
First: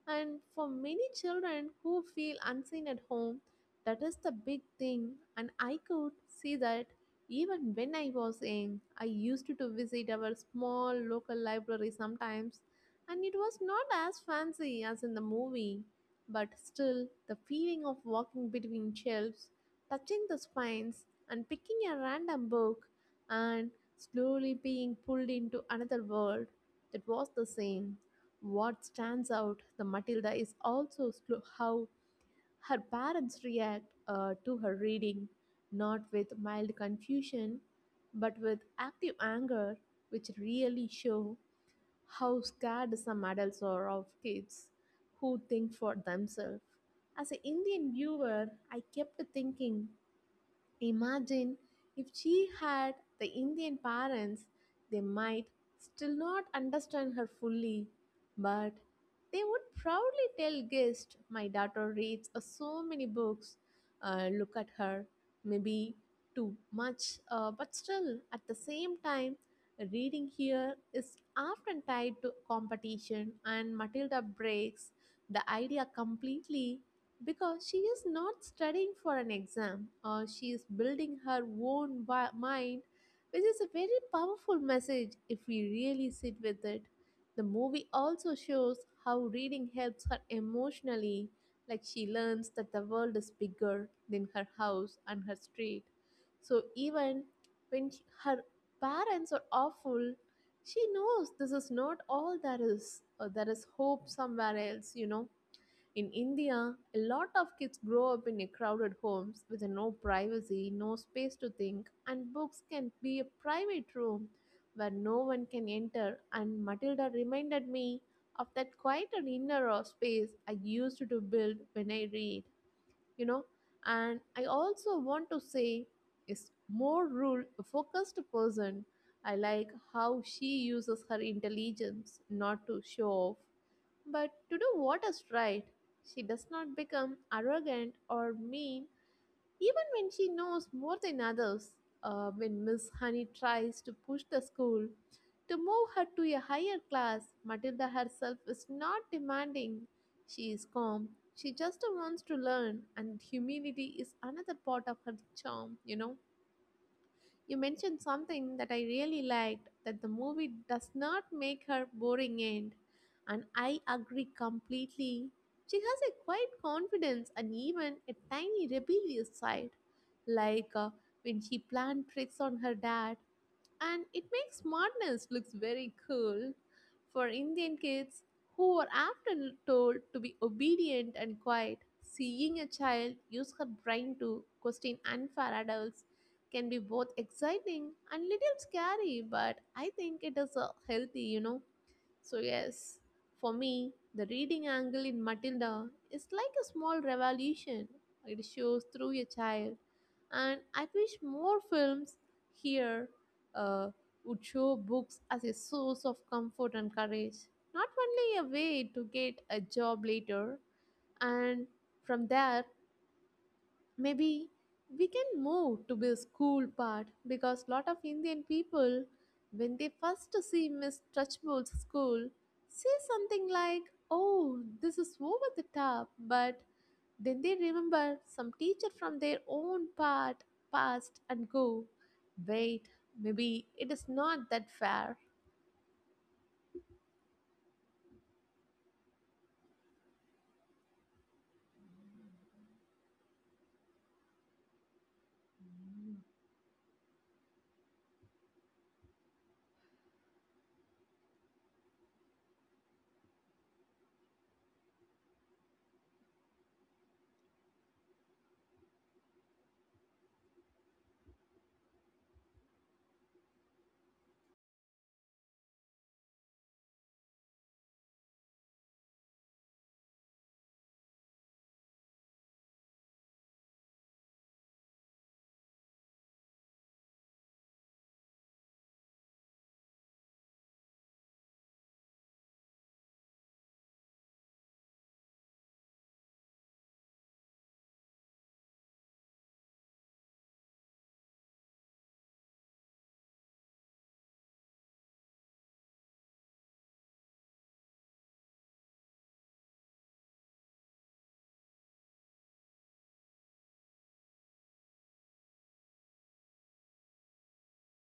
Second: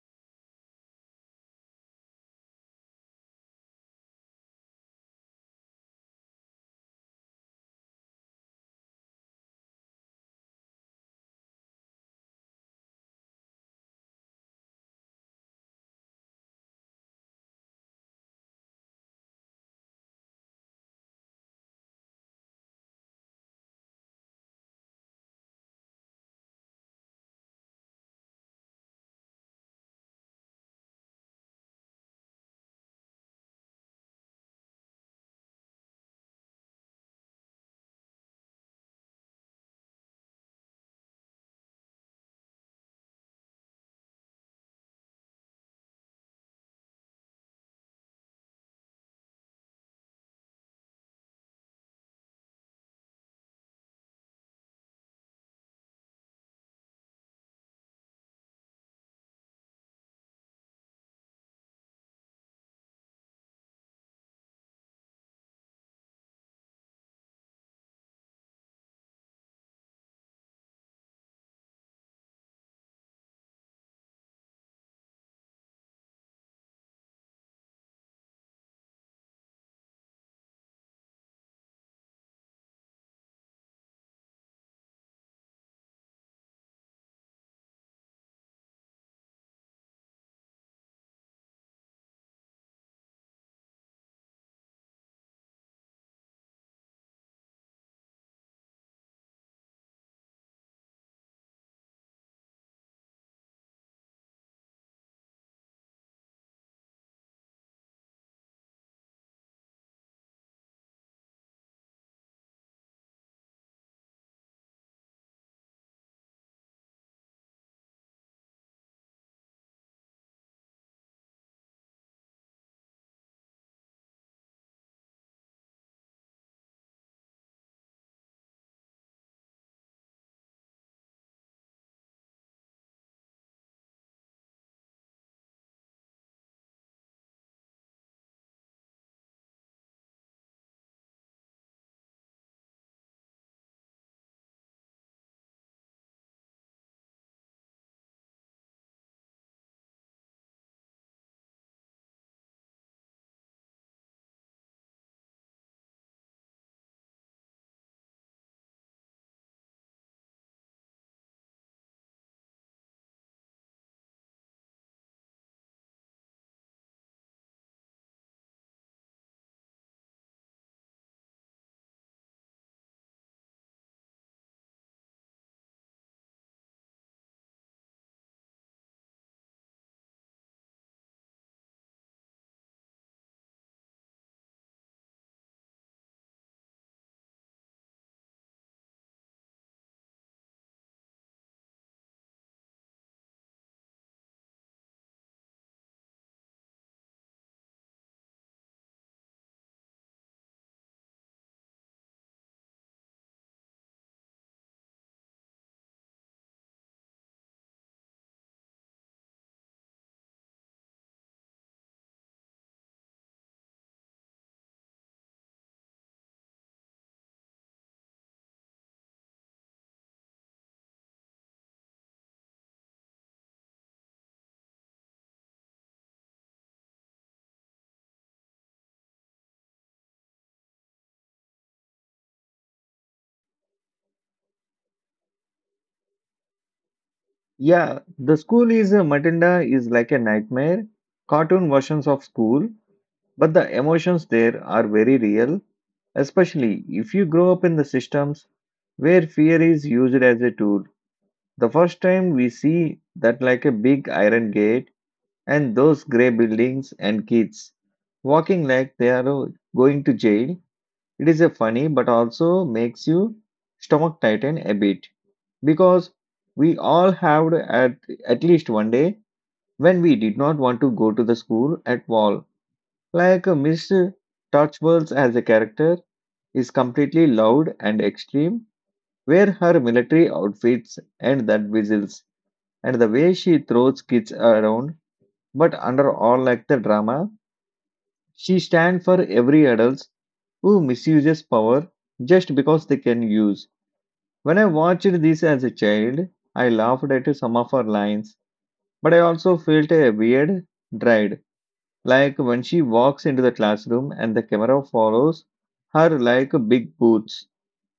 Speaker 2: And for many children who feel unseen at home, that is the big thing. And I could see that even when I was young, I used to visit our small local library sometimes, and it was not as fancy as in the movie. But still, the feeling of walking between shelves, touching the spines, and picking a random book and slowly being pulled into another world, that was the same. What stands out, the Matilda, is also slow, how her parents react uh, to her reading, not with mild confusion, but with active anger, which really show how scared some adults are of kids who think for themselves. As an Indian viewer, I kept thinking, imagine if she had the Indian parents, they might still not understand her fully, but they would proudly tell guests, my daughter reads uh, so many books. Uh, look at her. Maybe too much, uh, but still, at the same time, reading here is often tied to competition, and Matilda breaks the idea completely because she is not studying for an exam or she is building her own wi- mind, which is a very powerful message if we really sit with it. The movie also shows how reading helps her emotionally, like she learns that the world is bigger than her house and her street. So even when she- her parents are awful, she knows this is not all there is or there is hope somewhere else, you know. In India, a lot of kids grow up in a crowded homes with no privacy, no space to think, and books can be a private room where no one can enter. And Matilda reminded me of that quiet and inner of space I used to build when I read, you know. And I also want to say is more rule focused person. I like how she uses her intelligence not to show off but to do what is right. She does not become arrogant or mean even when she knows more than others. Uh, when Miss Honey tries to push the school to move her to a higher class, Matilda herself is not demanding. She is calm. She just wants to learn, and humility is another part of her charm, you know. You mentioned something that I really liked, that the movie does not make her boring end. And I agree completely. She has a quiet confidence and even a tiny rebellious side. Like uh, when she planned tricks on her dad, and it makes smartness looks very cool for Indian kids who are often told to be obedient and quiet. Seeing a child use her brain to question unfair adults can be both exciting and little scary, but I think it is uh, healthy, you know. So, yes, for me, the reading angle in Matilda is like a small revolution. It shows through a child, and I wish more films here uh, would show books as a source of comfort and courage, not only a way to get a job later. And from there, maybe we can move to the school part because lot of Indian people, when they first see Miss Touchbull's school, say something like, oh, this is over the top, but then they remember some teacher from their own part past and go, wait, maybe it is not that fair.
Speaker 1: Yeah, the school is a Matinda is like a nightmare. Cartoon versions of school, but the emotions there are very real, especially if you grow up in the systems where fear is used as a tool. The first time we see that like a big iron gate and those grey buildings and kids walking like they are uh, going to jail, it is a funny but also makes you stomach tighten a bit because we all have at at least one day when we did not want to go to the school at all. Like uh, Missus Touchballs as a character is completely loud and extreme, where her military outfits and that whistles and the way she throws kids around, but under all like the drama, she stands for every adult who misuses power just because they can use. When I watched this as a child, I laughed at some of her lines, but I also felt a weird dread. Like when she walks into the classroom and the camera follows her like big boots.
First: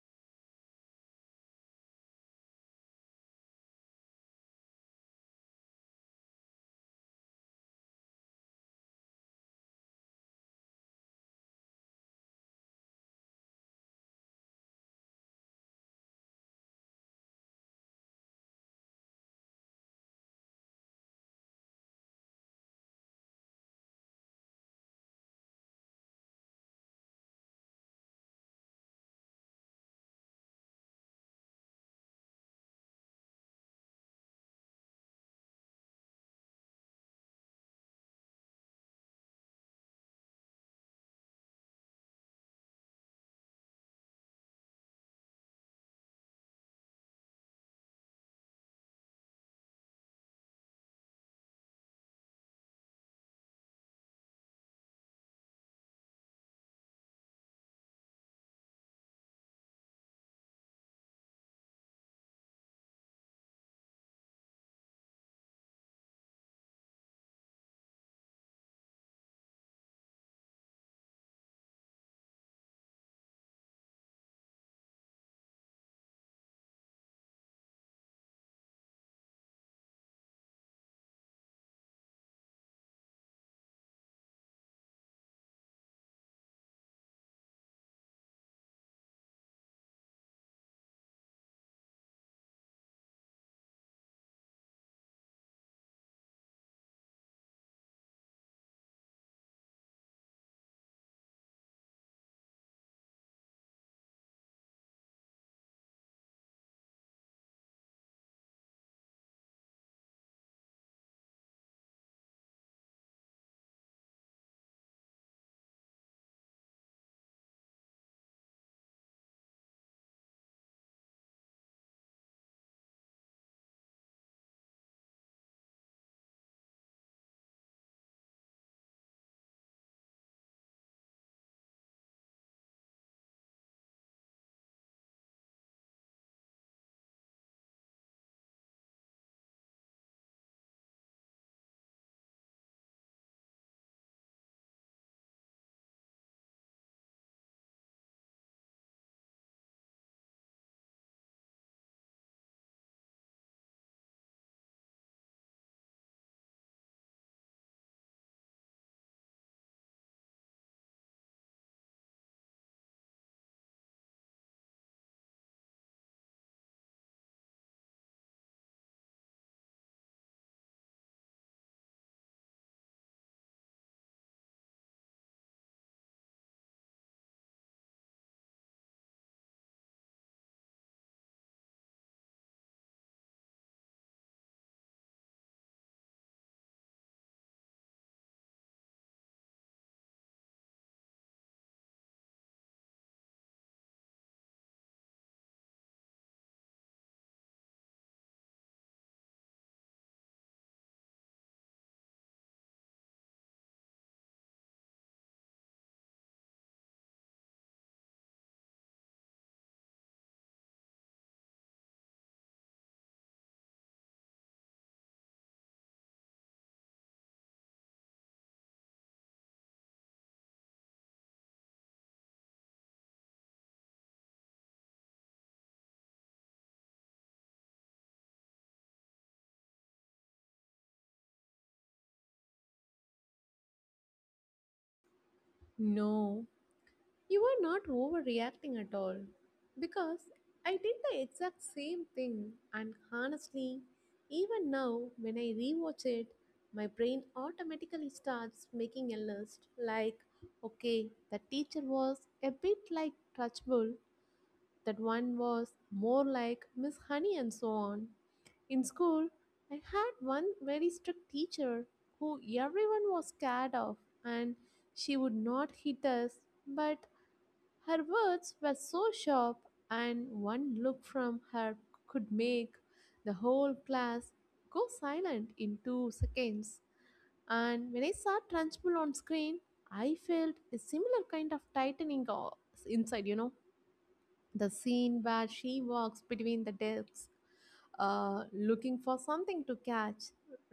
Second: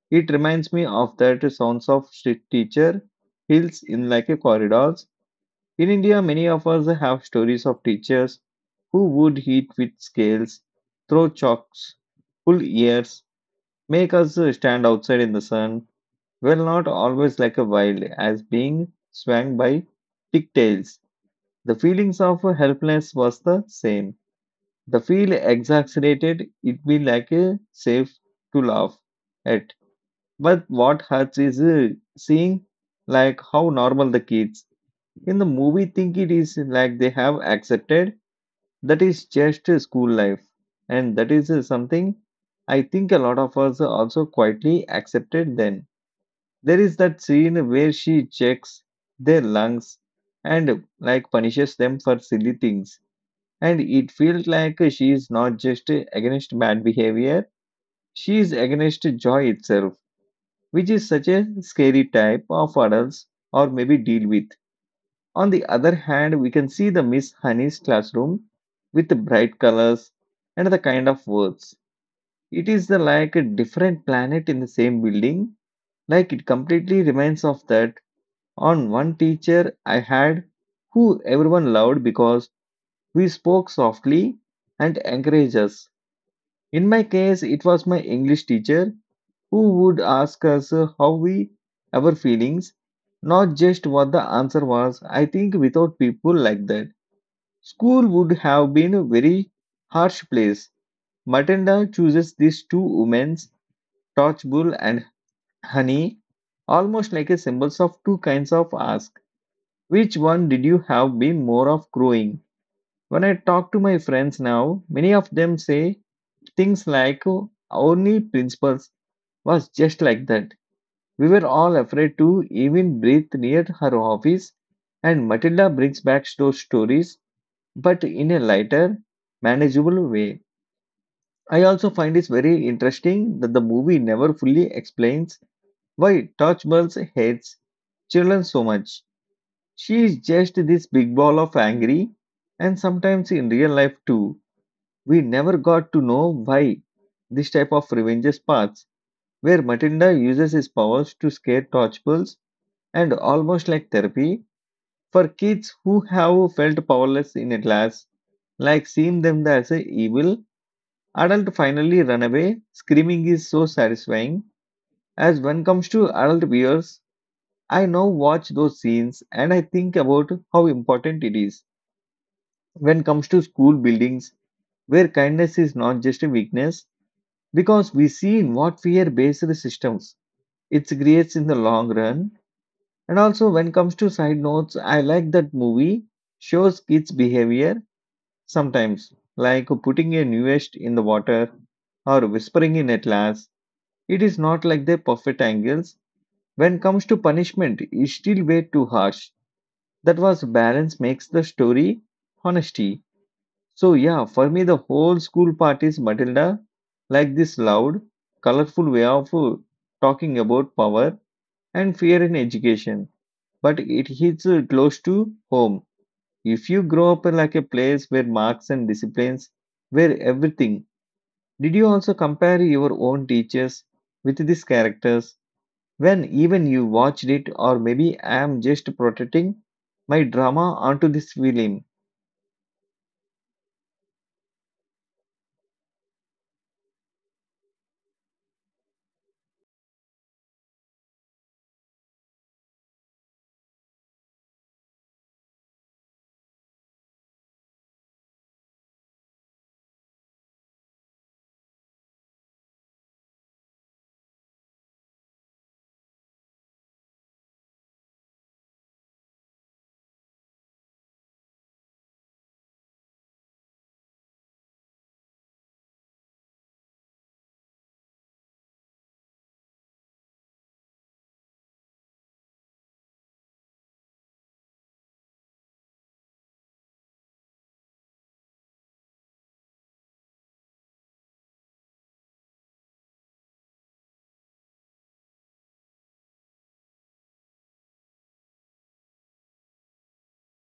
Speaker 1: It reminds me of that sounds of strict teacher heels in like a corridors. In India, many of us have stories of teachers who would hit with scales, throw chalks, pull ears, make us stand outside in the sun. Well, not always like a wild as being swung by pigtails. The feelings of helplessness was the same. The feel exaggerated, it be like a safe to laugh at. But what hurts is uh, seeing like how normal the kids in the movie think it is, like they have accepted that is just a school life. And that is uh, something I think a lot of us also quietly accepted then. There is that scene where she checks their lungs and like punishes them for silly things, and it feels like she is not just against bad behavior, she is against joy itself, which is such a scary type of adults or maybe deal with. On the other hand we can see the Miss Honey's classroom with the bright colors and the kind of words. It is the like a different planet in the same building. Like it completely reminds of that on one teacher I had, who everyone loved because we spoke softly and encouraged us. In my case, it was my English teacher who would ask us uh, how we our feelings, not just what the answer was. I think without people like that, school would have been a very harsh place. Matenda chooses these two women, Torchbull and Honey, almost like a symbols of two kinds of ask. Which one did you have been more of growing? When I talk to my friends now, many of them say things like, "Oh, only principles was just like that. We were all afraid to even breathe near her office, and Matilda brings back those stories, but in a lighter, manageable way. I also find it very interesting that the movie never fully explains why Touchbull hates children so much. She is just this big ball of angry, and sometimes in real life too. We never got to know why this type of revenge paths, where Matilda uses his powers to scare Torchbulls and almost like therapy for kids who have felt powerless in a class, like seeing them as a evil adult finally run away. Screaming is so satisfying. As when comes to adult viewers, I now watch those scenes and I think about how important it is when comes to school buildings where kindness is not just a weakness because we see in what fear-based systems it creates in the long run. And also, when comes to side notes, I like that movie shows kids' behavior sometimes, like putting a newest in the water or whispering in a class. It is not like the perfect angles. When comes to punishment, it's still way too harsh. That was balance makes the story honesty. So yeah, for me the whole school part is Matilda, like this loud, colorful way of uh, talking about power and fear in education, but it hits uh, close to home. If you grow up in like a place where marks and disciplines were everything, did you also compare your own teachers with these characters when even you watched it, or maybe I am just protecting my drama onto this film?
Speaker 2: No, you are not overreacting at all because I did the exact same thing, and honestly, even now when I rewatch it, my brain automatically starts making a list like, okay, the teacher was a bit like Touchable, that one was more like Miss Honey, and so on. In school, I had one very strict teacher who everyone was scared of, and she would not hit us, but her words were so sharp, and one look from her could make the whole class go silent in two seconds. And when I saw Trunchbull on screen, I felt a similar kind of tightening o- inside, you know. The scene where she walks between the desks uh, looking for something to catch,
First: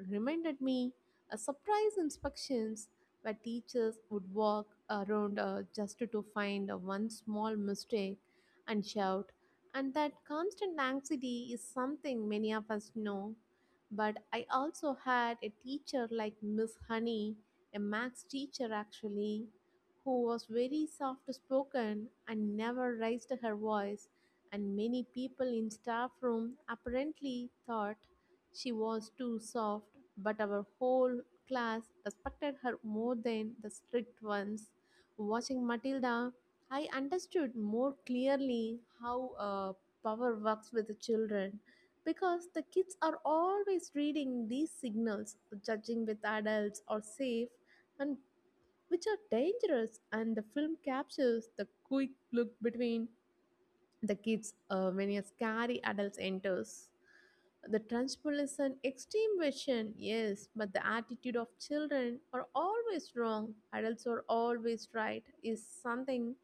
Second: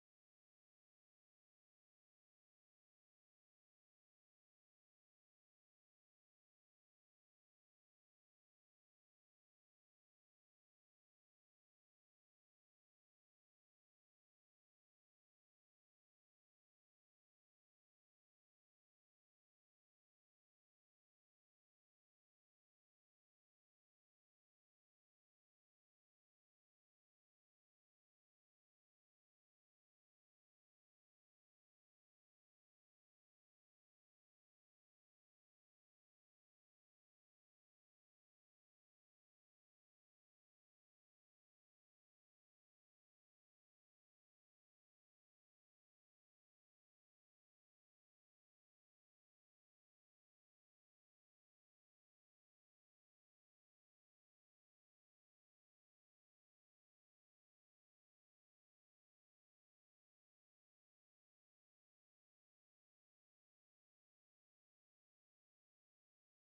Speaker 2: reminded me a surprise inspections where teachers would walk around uh, just to find uh, one small mistake and shout. And that constant anxiety is something many of us know. But I also had a teacher like Miss Honey, a maths teacher actually, who was very soft spoken and never raised her voice, and many people in staff room apparently thought she was too soft, but our whole class respected her more than the strict ones. Watching Matilda, I understood more clearly how uh, power works with the children because the kids are always reading these signals, judging with adults are safe and which are dangerous, and the film captures the quick look between the kids uh, when a scary adult enters. The Trunchbull is an extreme version, yes, but the attitude of children are always wrong, adults are always right, is something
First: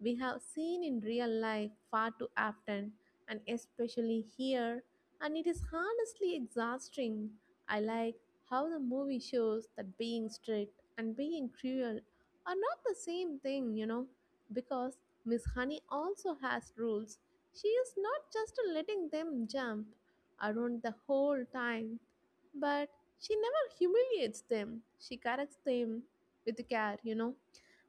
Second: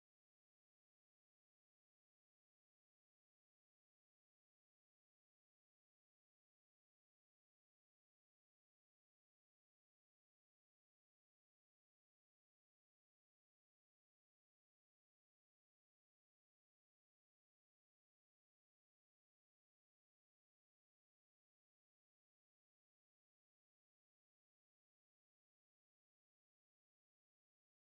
Speaker 2: we have seen in real life far too often, and especially here, and it is honestly exhausting. I like how the movie shows that being strict and being cruel are not the same thing, you know, because Miss Honey also has rules. She is not just letting them jump around the whole time, but she never humiliates them. She corrects them with care, you know.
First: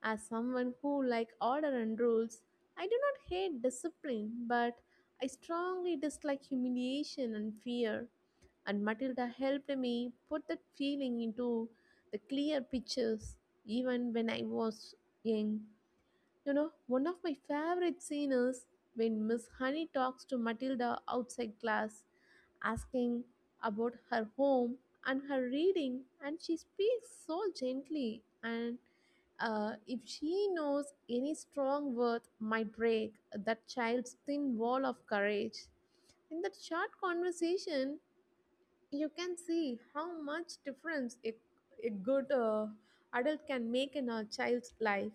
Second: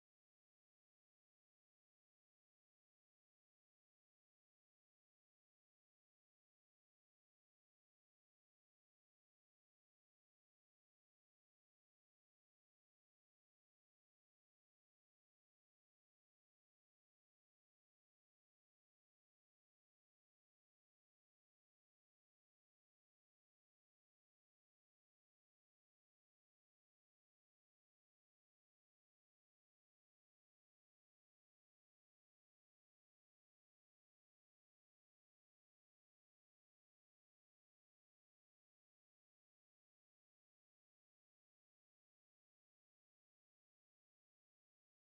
Speaker 2: As someone who like order and rules, I do not hate discipline, but I strongly dislike humiliation and fear. And Matilda helped me put that feeling into the clear pictures, even when I was young. You know, one of my favorite scenes is when Miss Honey talks to Matilda outside class, asking about her home and her reading, and she speaks so gently and, uh, if she knows any strong word might break that child's thin wall of courage. In that short conversation, you can see how much difference a, a good uh, adult can make in a child's life,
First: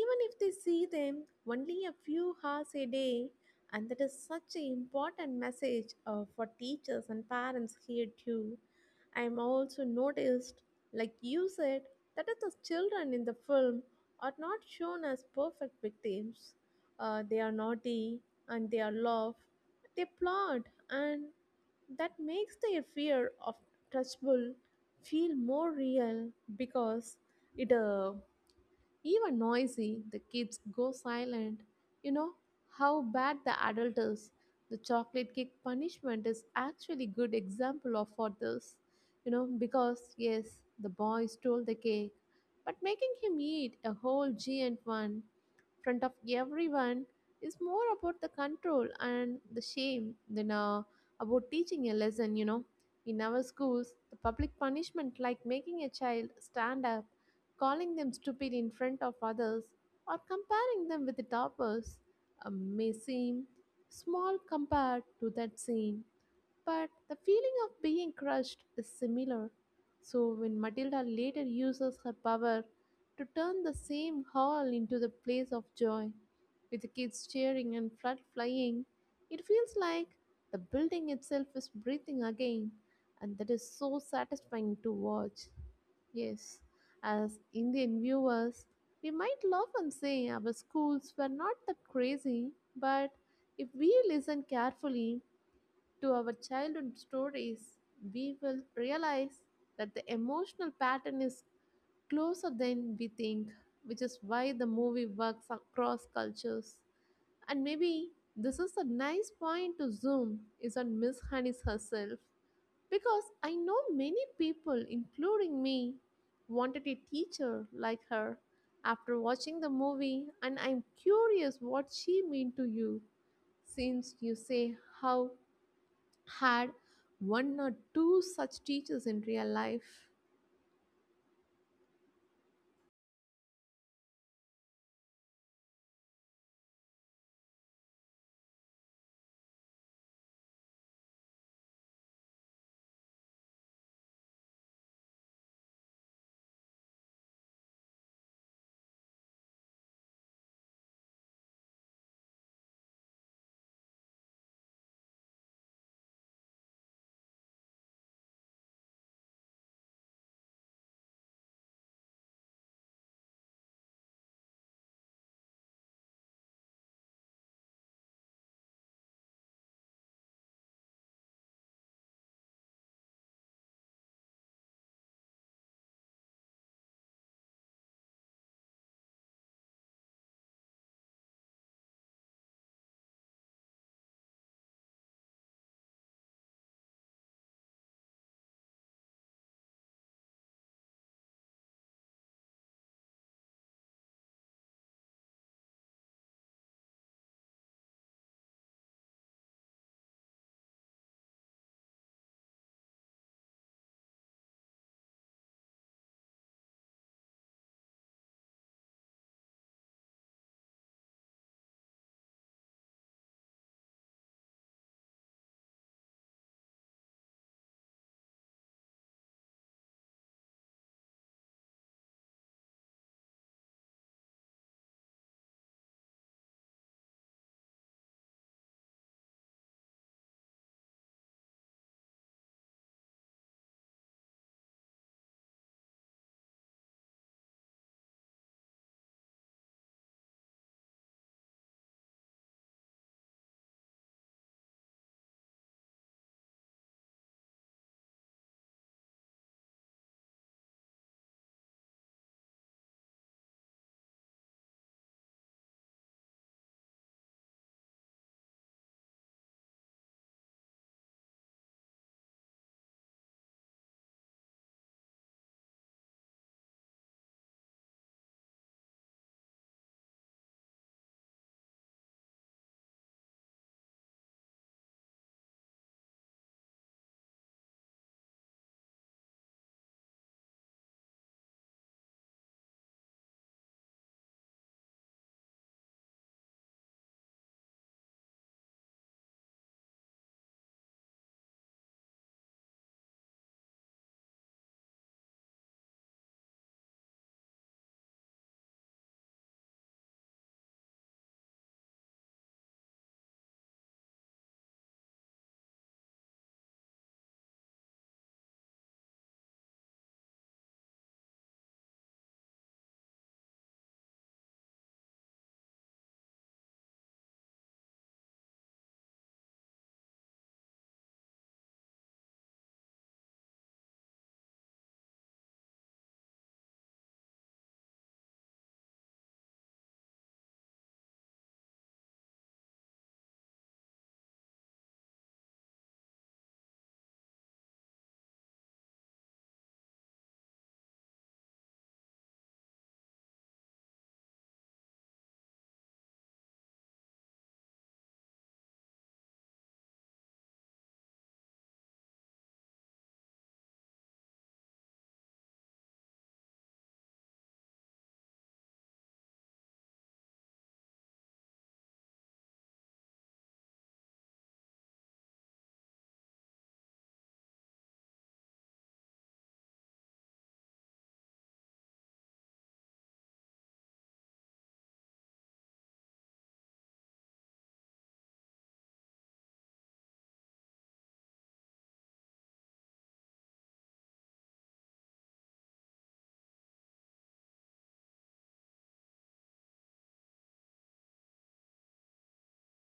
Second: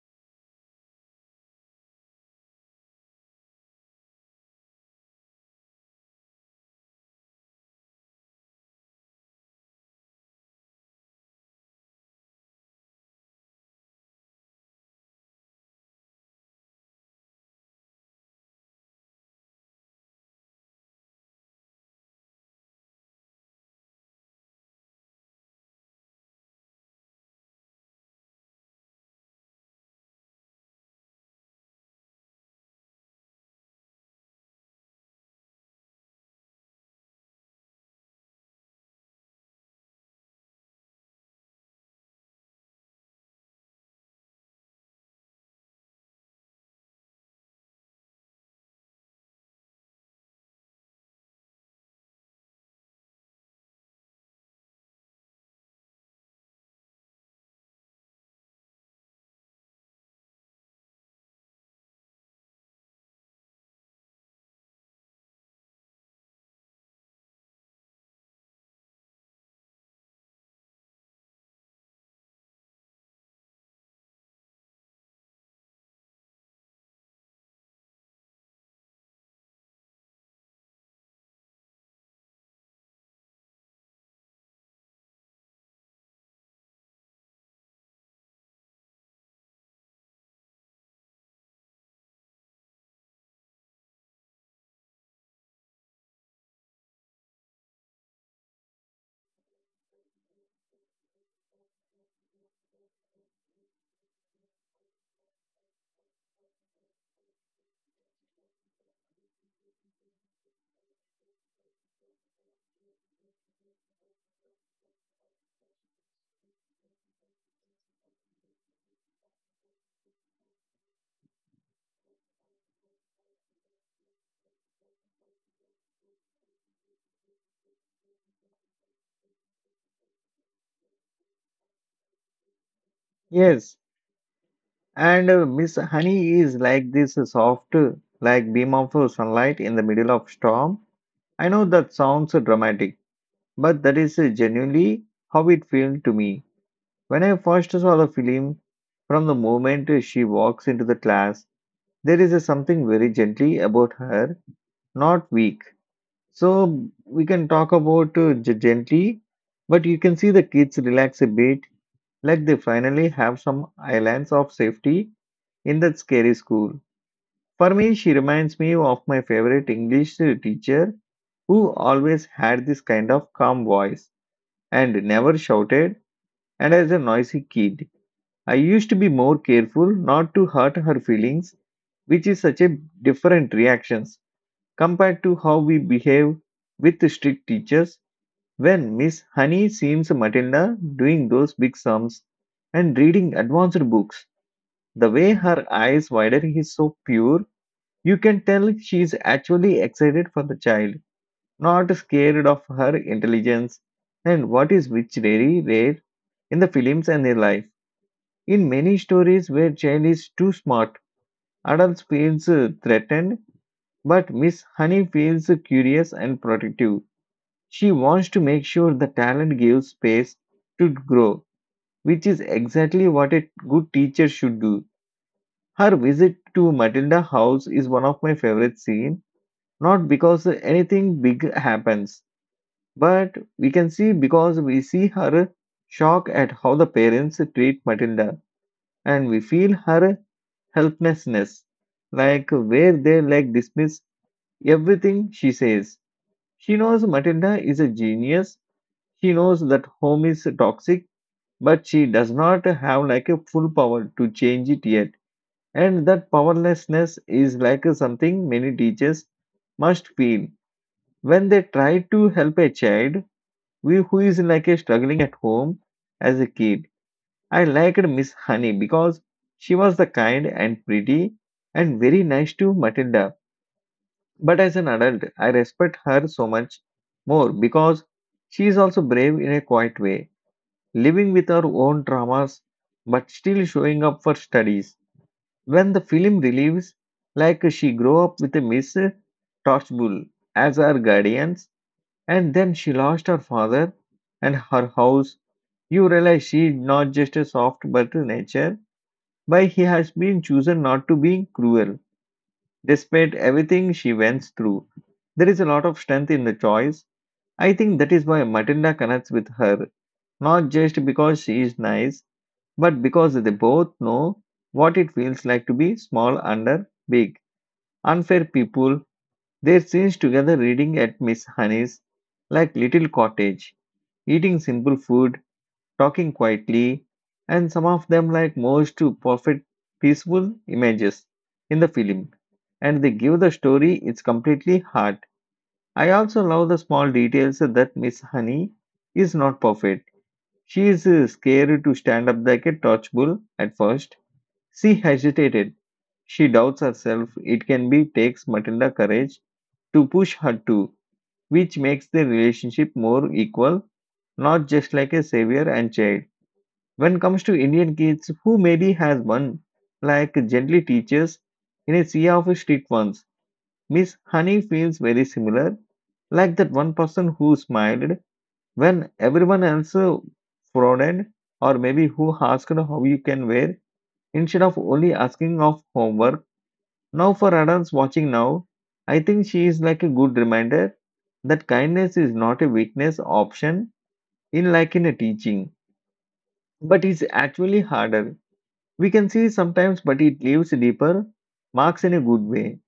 Speaker 2: even if they see them only a few hours a day. And that is such an important message, uh, for teachers and parents here too. I am also noticed, like you said, that the children in the film are not shown as perfect victims. Uh, they are naughty and they are love, they plot, and that makes their fear of touchable feel more real, because it uh, Even noisy, the kids go silent, you know how bad the adult is. The chocolate cake punishment is actually good example of for this, you know, because yes, the boy stole the cake, but making him eat a whole giant one front of everyone is more about the control and the shame than, uh, about teaching a lesson, you know. In our schools, the public punishment, like making a child stand up, calling them stupid in front of others, or comparing them with the toppers, uh, may seem small compared to that scene, but the feeling of being crushed is similar. So when Matilda later uses her power to turn the same hall into the place of joy, with the kids cheering and flood flying, it feels like the building itself is breathing again, and that is so satisfying to watch. Yes, as Indian viewers, we might laugh and say our schools were not that crazy, but if we listen carefully to our childhood stories, we will realize that the emotional pattern is closer than we think, which is why the movie works across cultures. And maybe this is a nice point to zoom is on Miss Honey's herself. Because I know many people, including me, wanted a teacher like her after watching the movie, and I'm curious what she meant to you, since you say how had one or two such teachers in real life.
Speaker 1: Yes, and uh, Miss Honey is like this uh, soft, uh, like beam of uh, sunlight in the middle of storm. I know that sounds uh, dramatic, but that is uh, genuinely how it felt to me. When I first saw the film, from the moment she walks into the class, there is a something very gently about her, not weak. So we can talk about uh, g- gently, but you can see the kids relax a bit, like they finally have some islands of safety in that scary school. For me, she reminds me of my favorite English teacher who always had this kind of calm voice and never shouted and as a noisy kid. I used to be more careful not to hurt her feelings, which is such a different reactions compared to how we behave with strict teachers when Miss Honey seems Matilda doing those big sums and reading advanced books. The way her eyes widen is so pure, you can tell she is actually excited for the child, not scared of her intelligence, and what is which very rare in the films and in life. In many stories where child is too smart, adults feels uh, threatened, but Miss Honey feels curious and protective. She wants to make sure the talent gives space to grow, which is exactly what a good teacher should do. Her visit to Matilda House is one of my favorite scenes, not because anything big happens, but we can see because we see her shock at how the parents treat Matilda, and we feel her helplessness, like where they like dismiss everything she says. She knows Matilda is a genius. She knows that home is toxic, but she does not have like a full power to change it yet. And that powerlessness is like something many teachers must feel when they try to help a child we- who is like a struggling at home as a kid. I liked Miss Honey because she was the kind and pretty and very nice to Matilda. But as an adult, I respect her so much more because she is also brave in a quiet way, living with her own traumas but still showing up for studies. When the film relieves, like she grew up with a Miss Torchbull as her guardians, and then she lost her father and her house. You realize she is not just a soft but a nature, but he has been chosen not to be cruel. Despite everything she went through, there is a lot of strength in the choice. I think that is why Matilda connects with her, not just because she is nice, but because they both know what it feels like to be small under big, unfair people. Their scenes together reading at Miss Honey's, like little cottage, eating simple food, talking quietly, and some of them like merge to perfect peaceful images in the film, and they give the story its completely heart. I also love the small details that Miss Honey is not perfect. She is uh, scared to stand up like a torch bull at first. She hesitated. She doubts herself. It can be takes Matilda courage to push her too, which makes the relationship more equal, not just like a savior and child. When comes to Indian kids who maybe has one, like gently teaches in a sea of strict ones, Miss Honey feels very similar, like that one person who smiled when everyone else uh, frowned, or maybe who asked how you can wear instead of only asking of homework. Now for adults watching now, I think she is like a good reminder that kindness is not a weakness option in like in a teaching, but it's actually harder. We can see sometimes, but it leaves deeper marks in a good way.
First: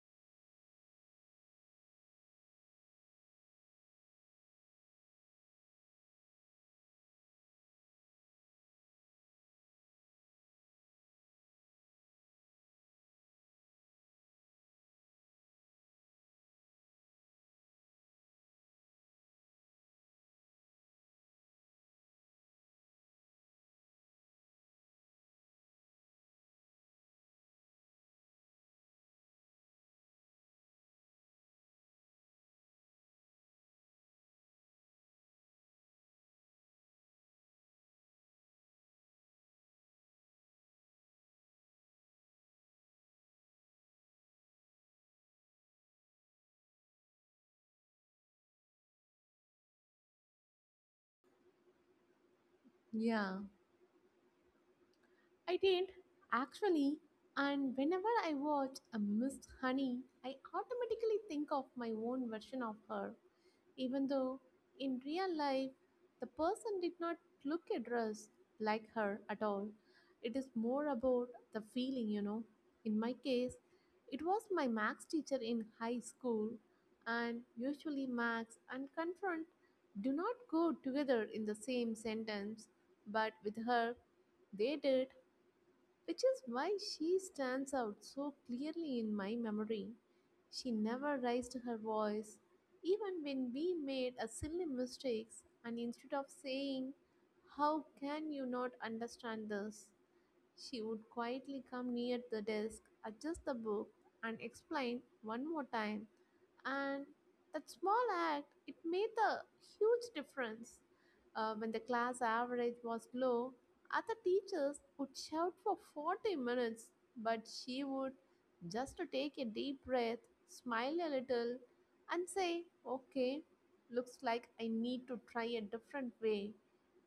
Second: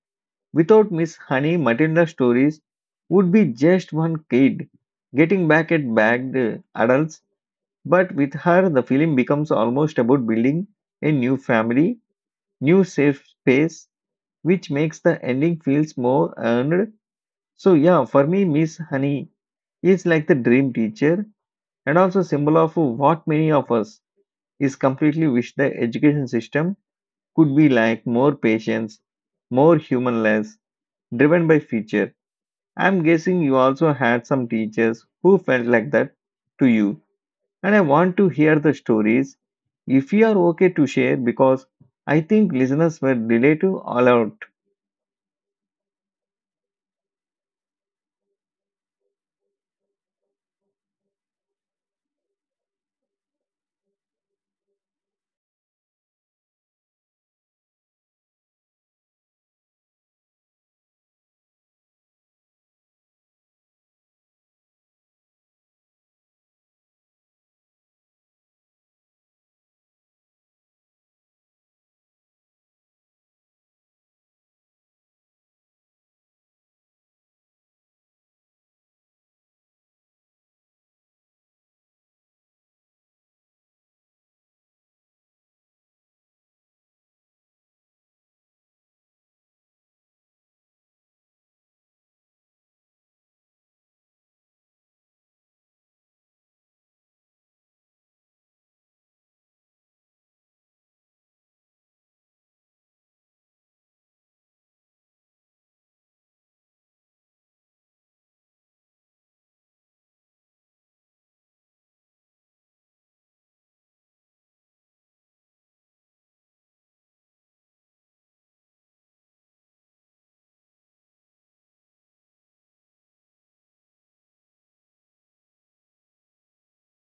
Speaker 1: Without Miss Honey, Matilda's stories would be just one kid getting back at bagged adults, but with her, the film becomes almost about building a new family, new safe space, which makes the ending feels more earned. So, yeah, for me, Miss Honey is like the dream teacher and also symbol of what many of us is completely wish the education system could be like more patience, more humanless, driven by feature. I'm guessing you also had some teachers who felt like that to you. And I want to hear the stories if you are okay to share because I think listeners were delayed to all out.
Speaker 2: Yeah, I did actually. And whenever I watch a Miss Honey, I automatically think of my own version of her, even though in real life the person did not look a dress like her at all. It is more about the feeling, you know. In my case, it was my max teacher in high school, and usually max and confront do not go together in the same sentence, but with her, they did, which is why she stands out so clearly in my memory. She never raised her voice, even when we made a silly mistakes, and instead of saying, "How can you not understand this?" she would quietly come near the desk, adjust the book, and explain one more time. And that small act, it made a huge difference. Uh, when the class average was low, other teachers would shout for forty minutes, but she would just to take a deep breath, smile a little, and say, "Okay, looks like I need to try a different way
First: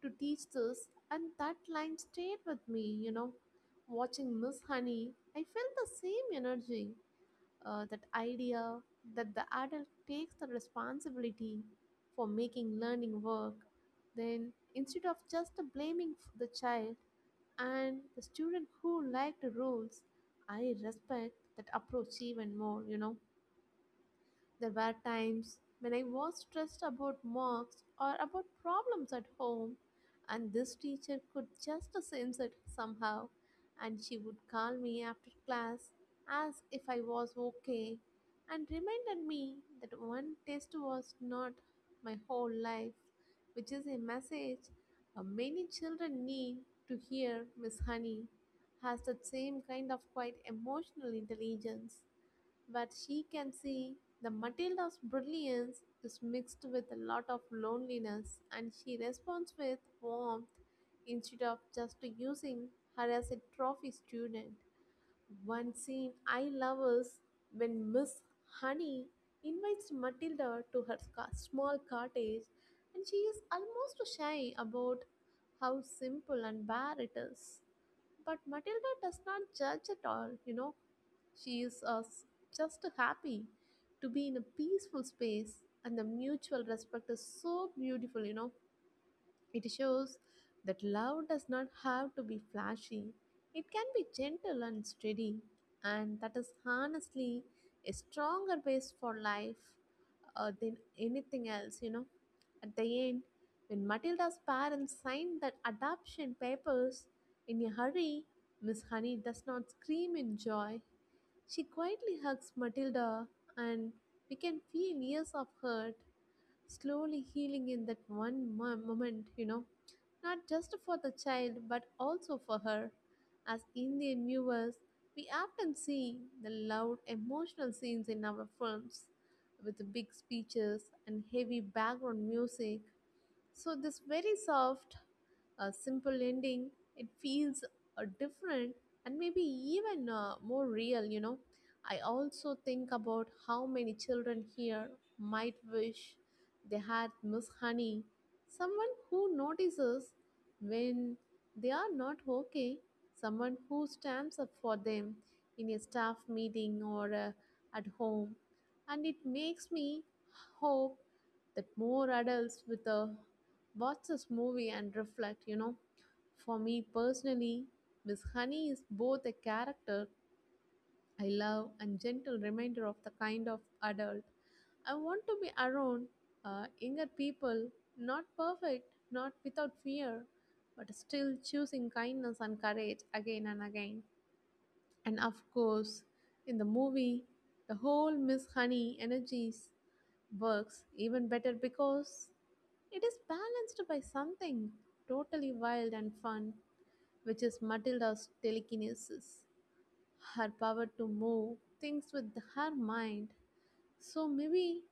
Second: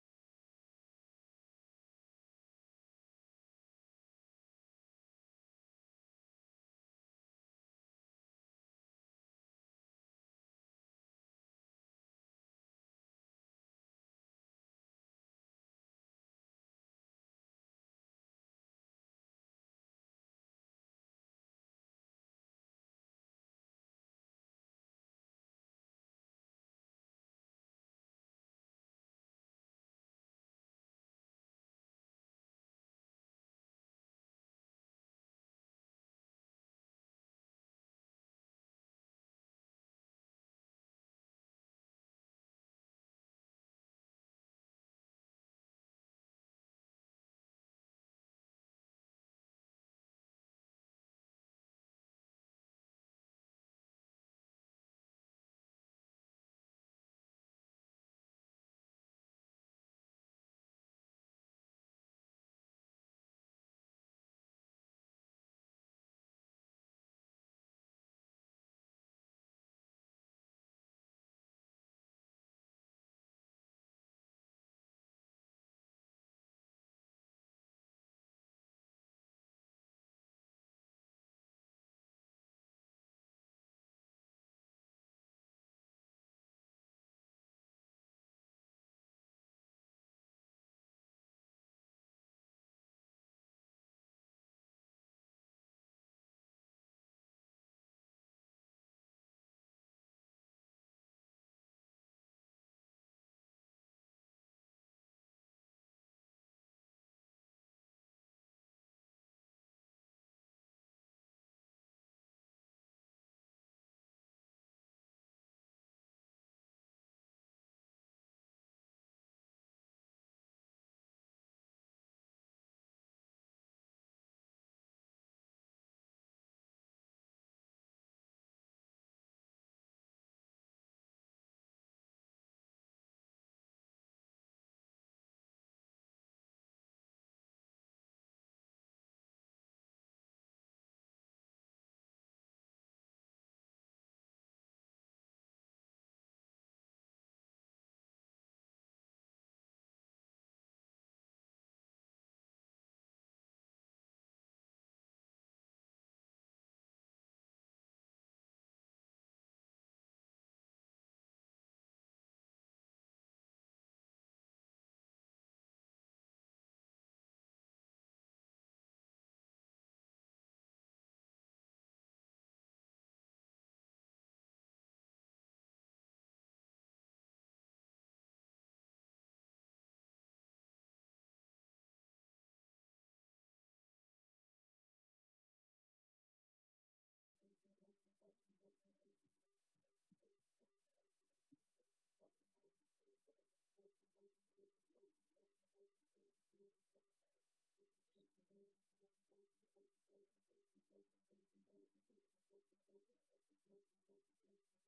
Speaker 2: to teach this." And that line stayed with me, you know. Watching Miss Honey, I felt the same energy, uh, that idea that the adult takes the responsibility for making learning work. Then, instead of just blaming f- the child and the student who liked the rules, I respect that approach even more, you know. There were times when I was stressed about marks or about problems at home, and this teacher could just sense it somehow, and she would call me after class, ask if I was okay, and reminded me that one test was not my whole life, which is a message, uh, many children need to hear. Miss Honey has that same kind of quite emotional intelligence where she can see the Matilda's brilliance is mixed with a lot of loneliness, and she responds with warmth instead of just using her as a trophy student. One scene I love is when Miss Honey invites Matilda to her ca- small cottage, and she is almost shy about how simple and bare it is. But Matilda does not judge at all, you know. She is uh, just happy to be in a peaceful space, and the mutual respect is so beautiful, you know. It shows that love does not have to be flashy, it can be gentle and steady, and that is honestly a stronger base for life, uh, than anything else, you know. At the end, when Matilda's parents signed the adoption papers in a hurry, Miss Honey does not scream in joy. She quietly hugs Matilda, and we can feel years of hurt slowly healing in that one mo- moment, you know, not just for the child but also for her. As Indian viewers, we often see the loud emotional scenes in our films with big speeches and heavy background music. So, this very soft a simple ending, it feels, uh, different, and maybe even, uh, more real, you know. I also think about how many children here might wish they had Miss Honey, someone who notices when they are not okay, someone who stands up for them in a staff meeting or, uh, at home. And it makes me hope that more adults with a watch this movie and reflect, you know. For me personally, Miss Honey is both a character I love and gentle reminder of the kind of adult I want to be around, uh, younger people, not perfect, not without fear, but still choosing kindness and courage again and again. And of course, in the movie, the whole Miss Honey energies works even better because it is balanced by something totally wild and fun, which is Matilda's telekinesis, her power to move things with her mind. So maybe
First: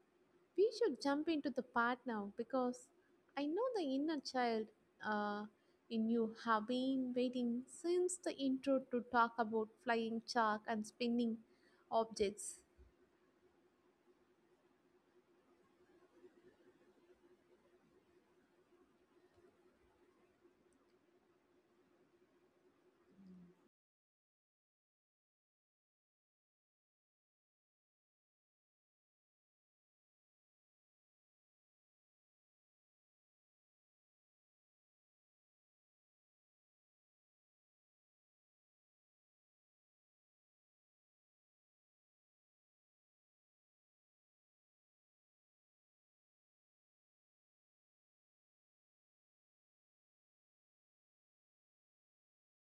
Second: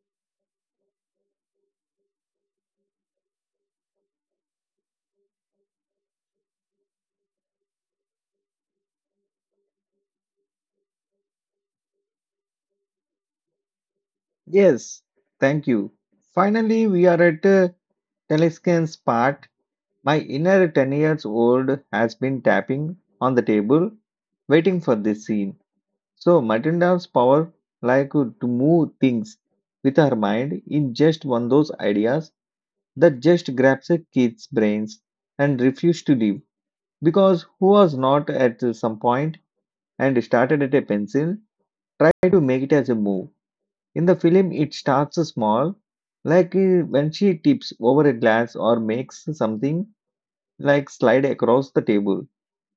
Speaker 2: we should jump into the part now because I know the inner child, uh, in you have been waiting since the intro to talk about flying chalk and spinning objects.
Speaker 1: Yes, thank you. Finally, we are at uh, Telescan's part. My inner ten years old has been tapping on the table, waiting for this scene. So Matilda's power like uh, to move things with her mind in just one those ideas that just grabs a kid's brains and refuse to leave because who was not at some point and started at a pencil try to make it as a move in the film it starts small like uh, when she tips over a glass or makes something like slide across the table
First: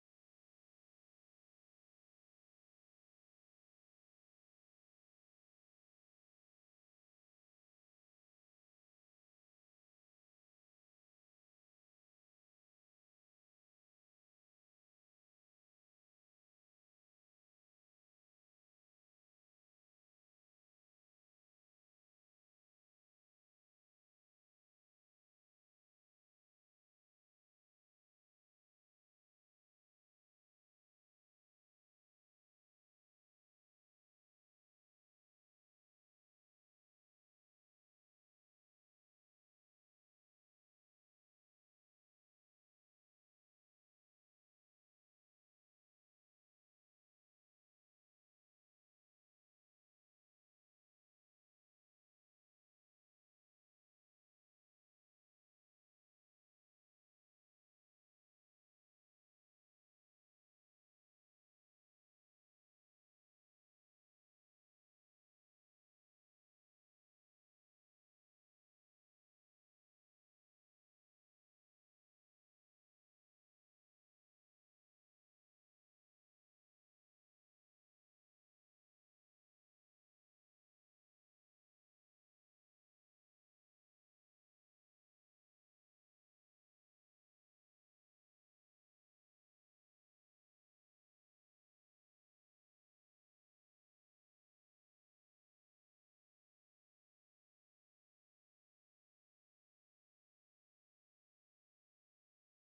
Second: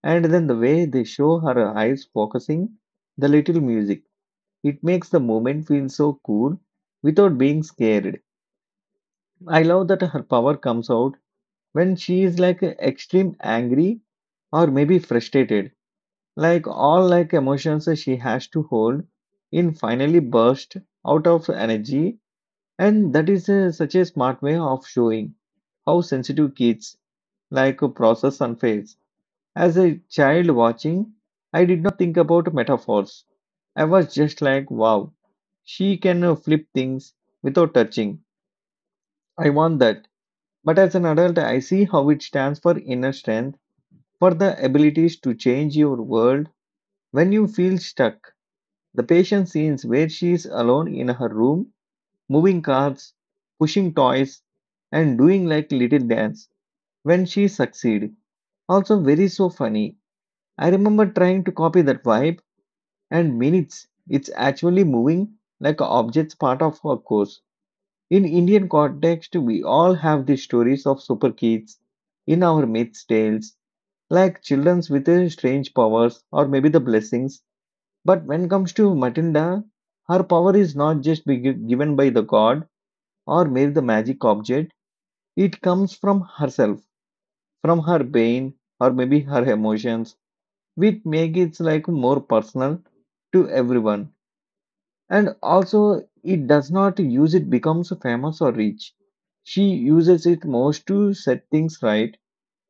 Speaker 1: and then the way they show her eyes focusing the little music it makes the moment feel so cool without being scared. I love that her power comes out when she is like extreme angry or maybe frustrated. Like all like emotions she has to hold in finally burst out of energy and that is uh, such a smart way of showing how sensitive kids like process and face. As a child watching, I did not think about metaphors. I was just like, wow, she can uh, flip things without touching. I want that. But as an adult, I see how it stands for inner strength, for the abilities to change your world when you feel stuck. The patient scenes where she is alone in her room, moving cards, pushing toys, and doing like little dance when she succeed. Also very so funny. I remember trying to copy that vibe and minutes. It's actually moving like objects part of our course. In Indian context, we all have the stories of super kids in our myths tales, like childrens with uh, strange powers or maybe the blessings. But when comes to Matilda, her power is not just be gi- given by the god or maybe the magic object. It comes from herself, from her brain or maybe her emotions, which make it like more personal to everyone. And also, it does not use it becomes famous or rich. She uses it most to set things right,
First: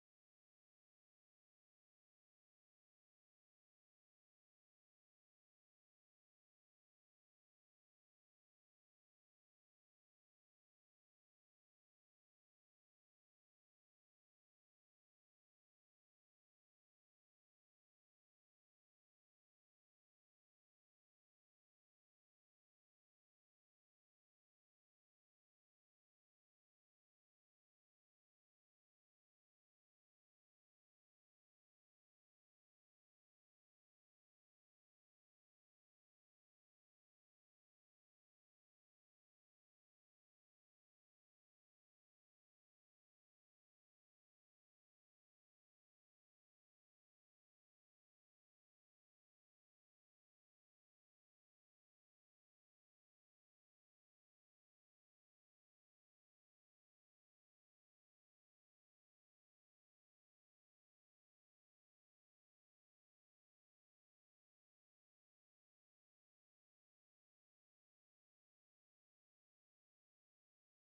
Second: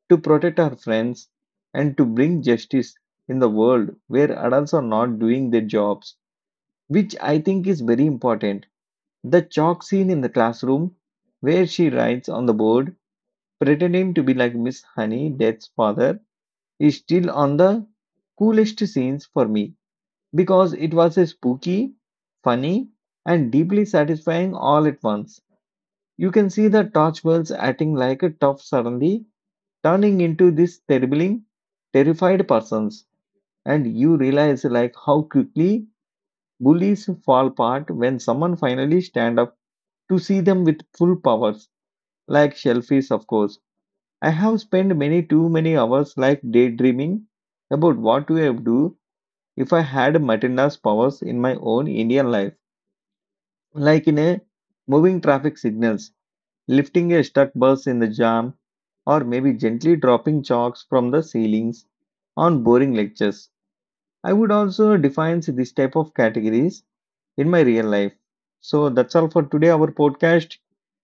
Speaker 1: to protect her friends, and to bring justice in the world where adults are not doing their jobs, which I think is very important. The chalk scene in the classroom, where she writes on the board, pretending to be like Miss Honey, Death's father, is still on the coolest scenes for me because it was a spooky, funny, and deeply satisfying all at once. You can see the Torchwells acting like a tough suddenly turning into this terribling, terrified persons, and you realize like how quickly bullies fall apart when someone finally stand up to see them with full powers, like shellfish, of course. I have spent many too many hours like daydreaming about what we would do if I had Matilda's powers in my own Indian life like in a moving traffic signals, lifting a stuck bus in the jam, or maybe gently dropping chalks from the ceilings on boring lectures. I would also define this type of categories in my real life. So that's all for today, our podcast.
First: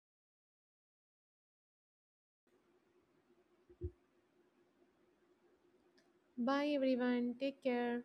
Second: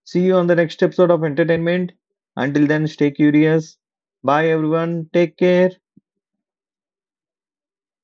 Speaker 1: See you on the next episode of entertainment. Until then, stay curious. Bye, everyone. Take care.
Speaker 2: Bye everyone, take care.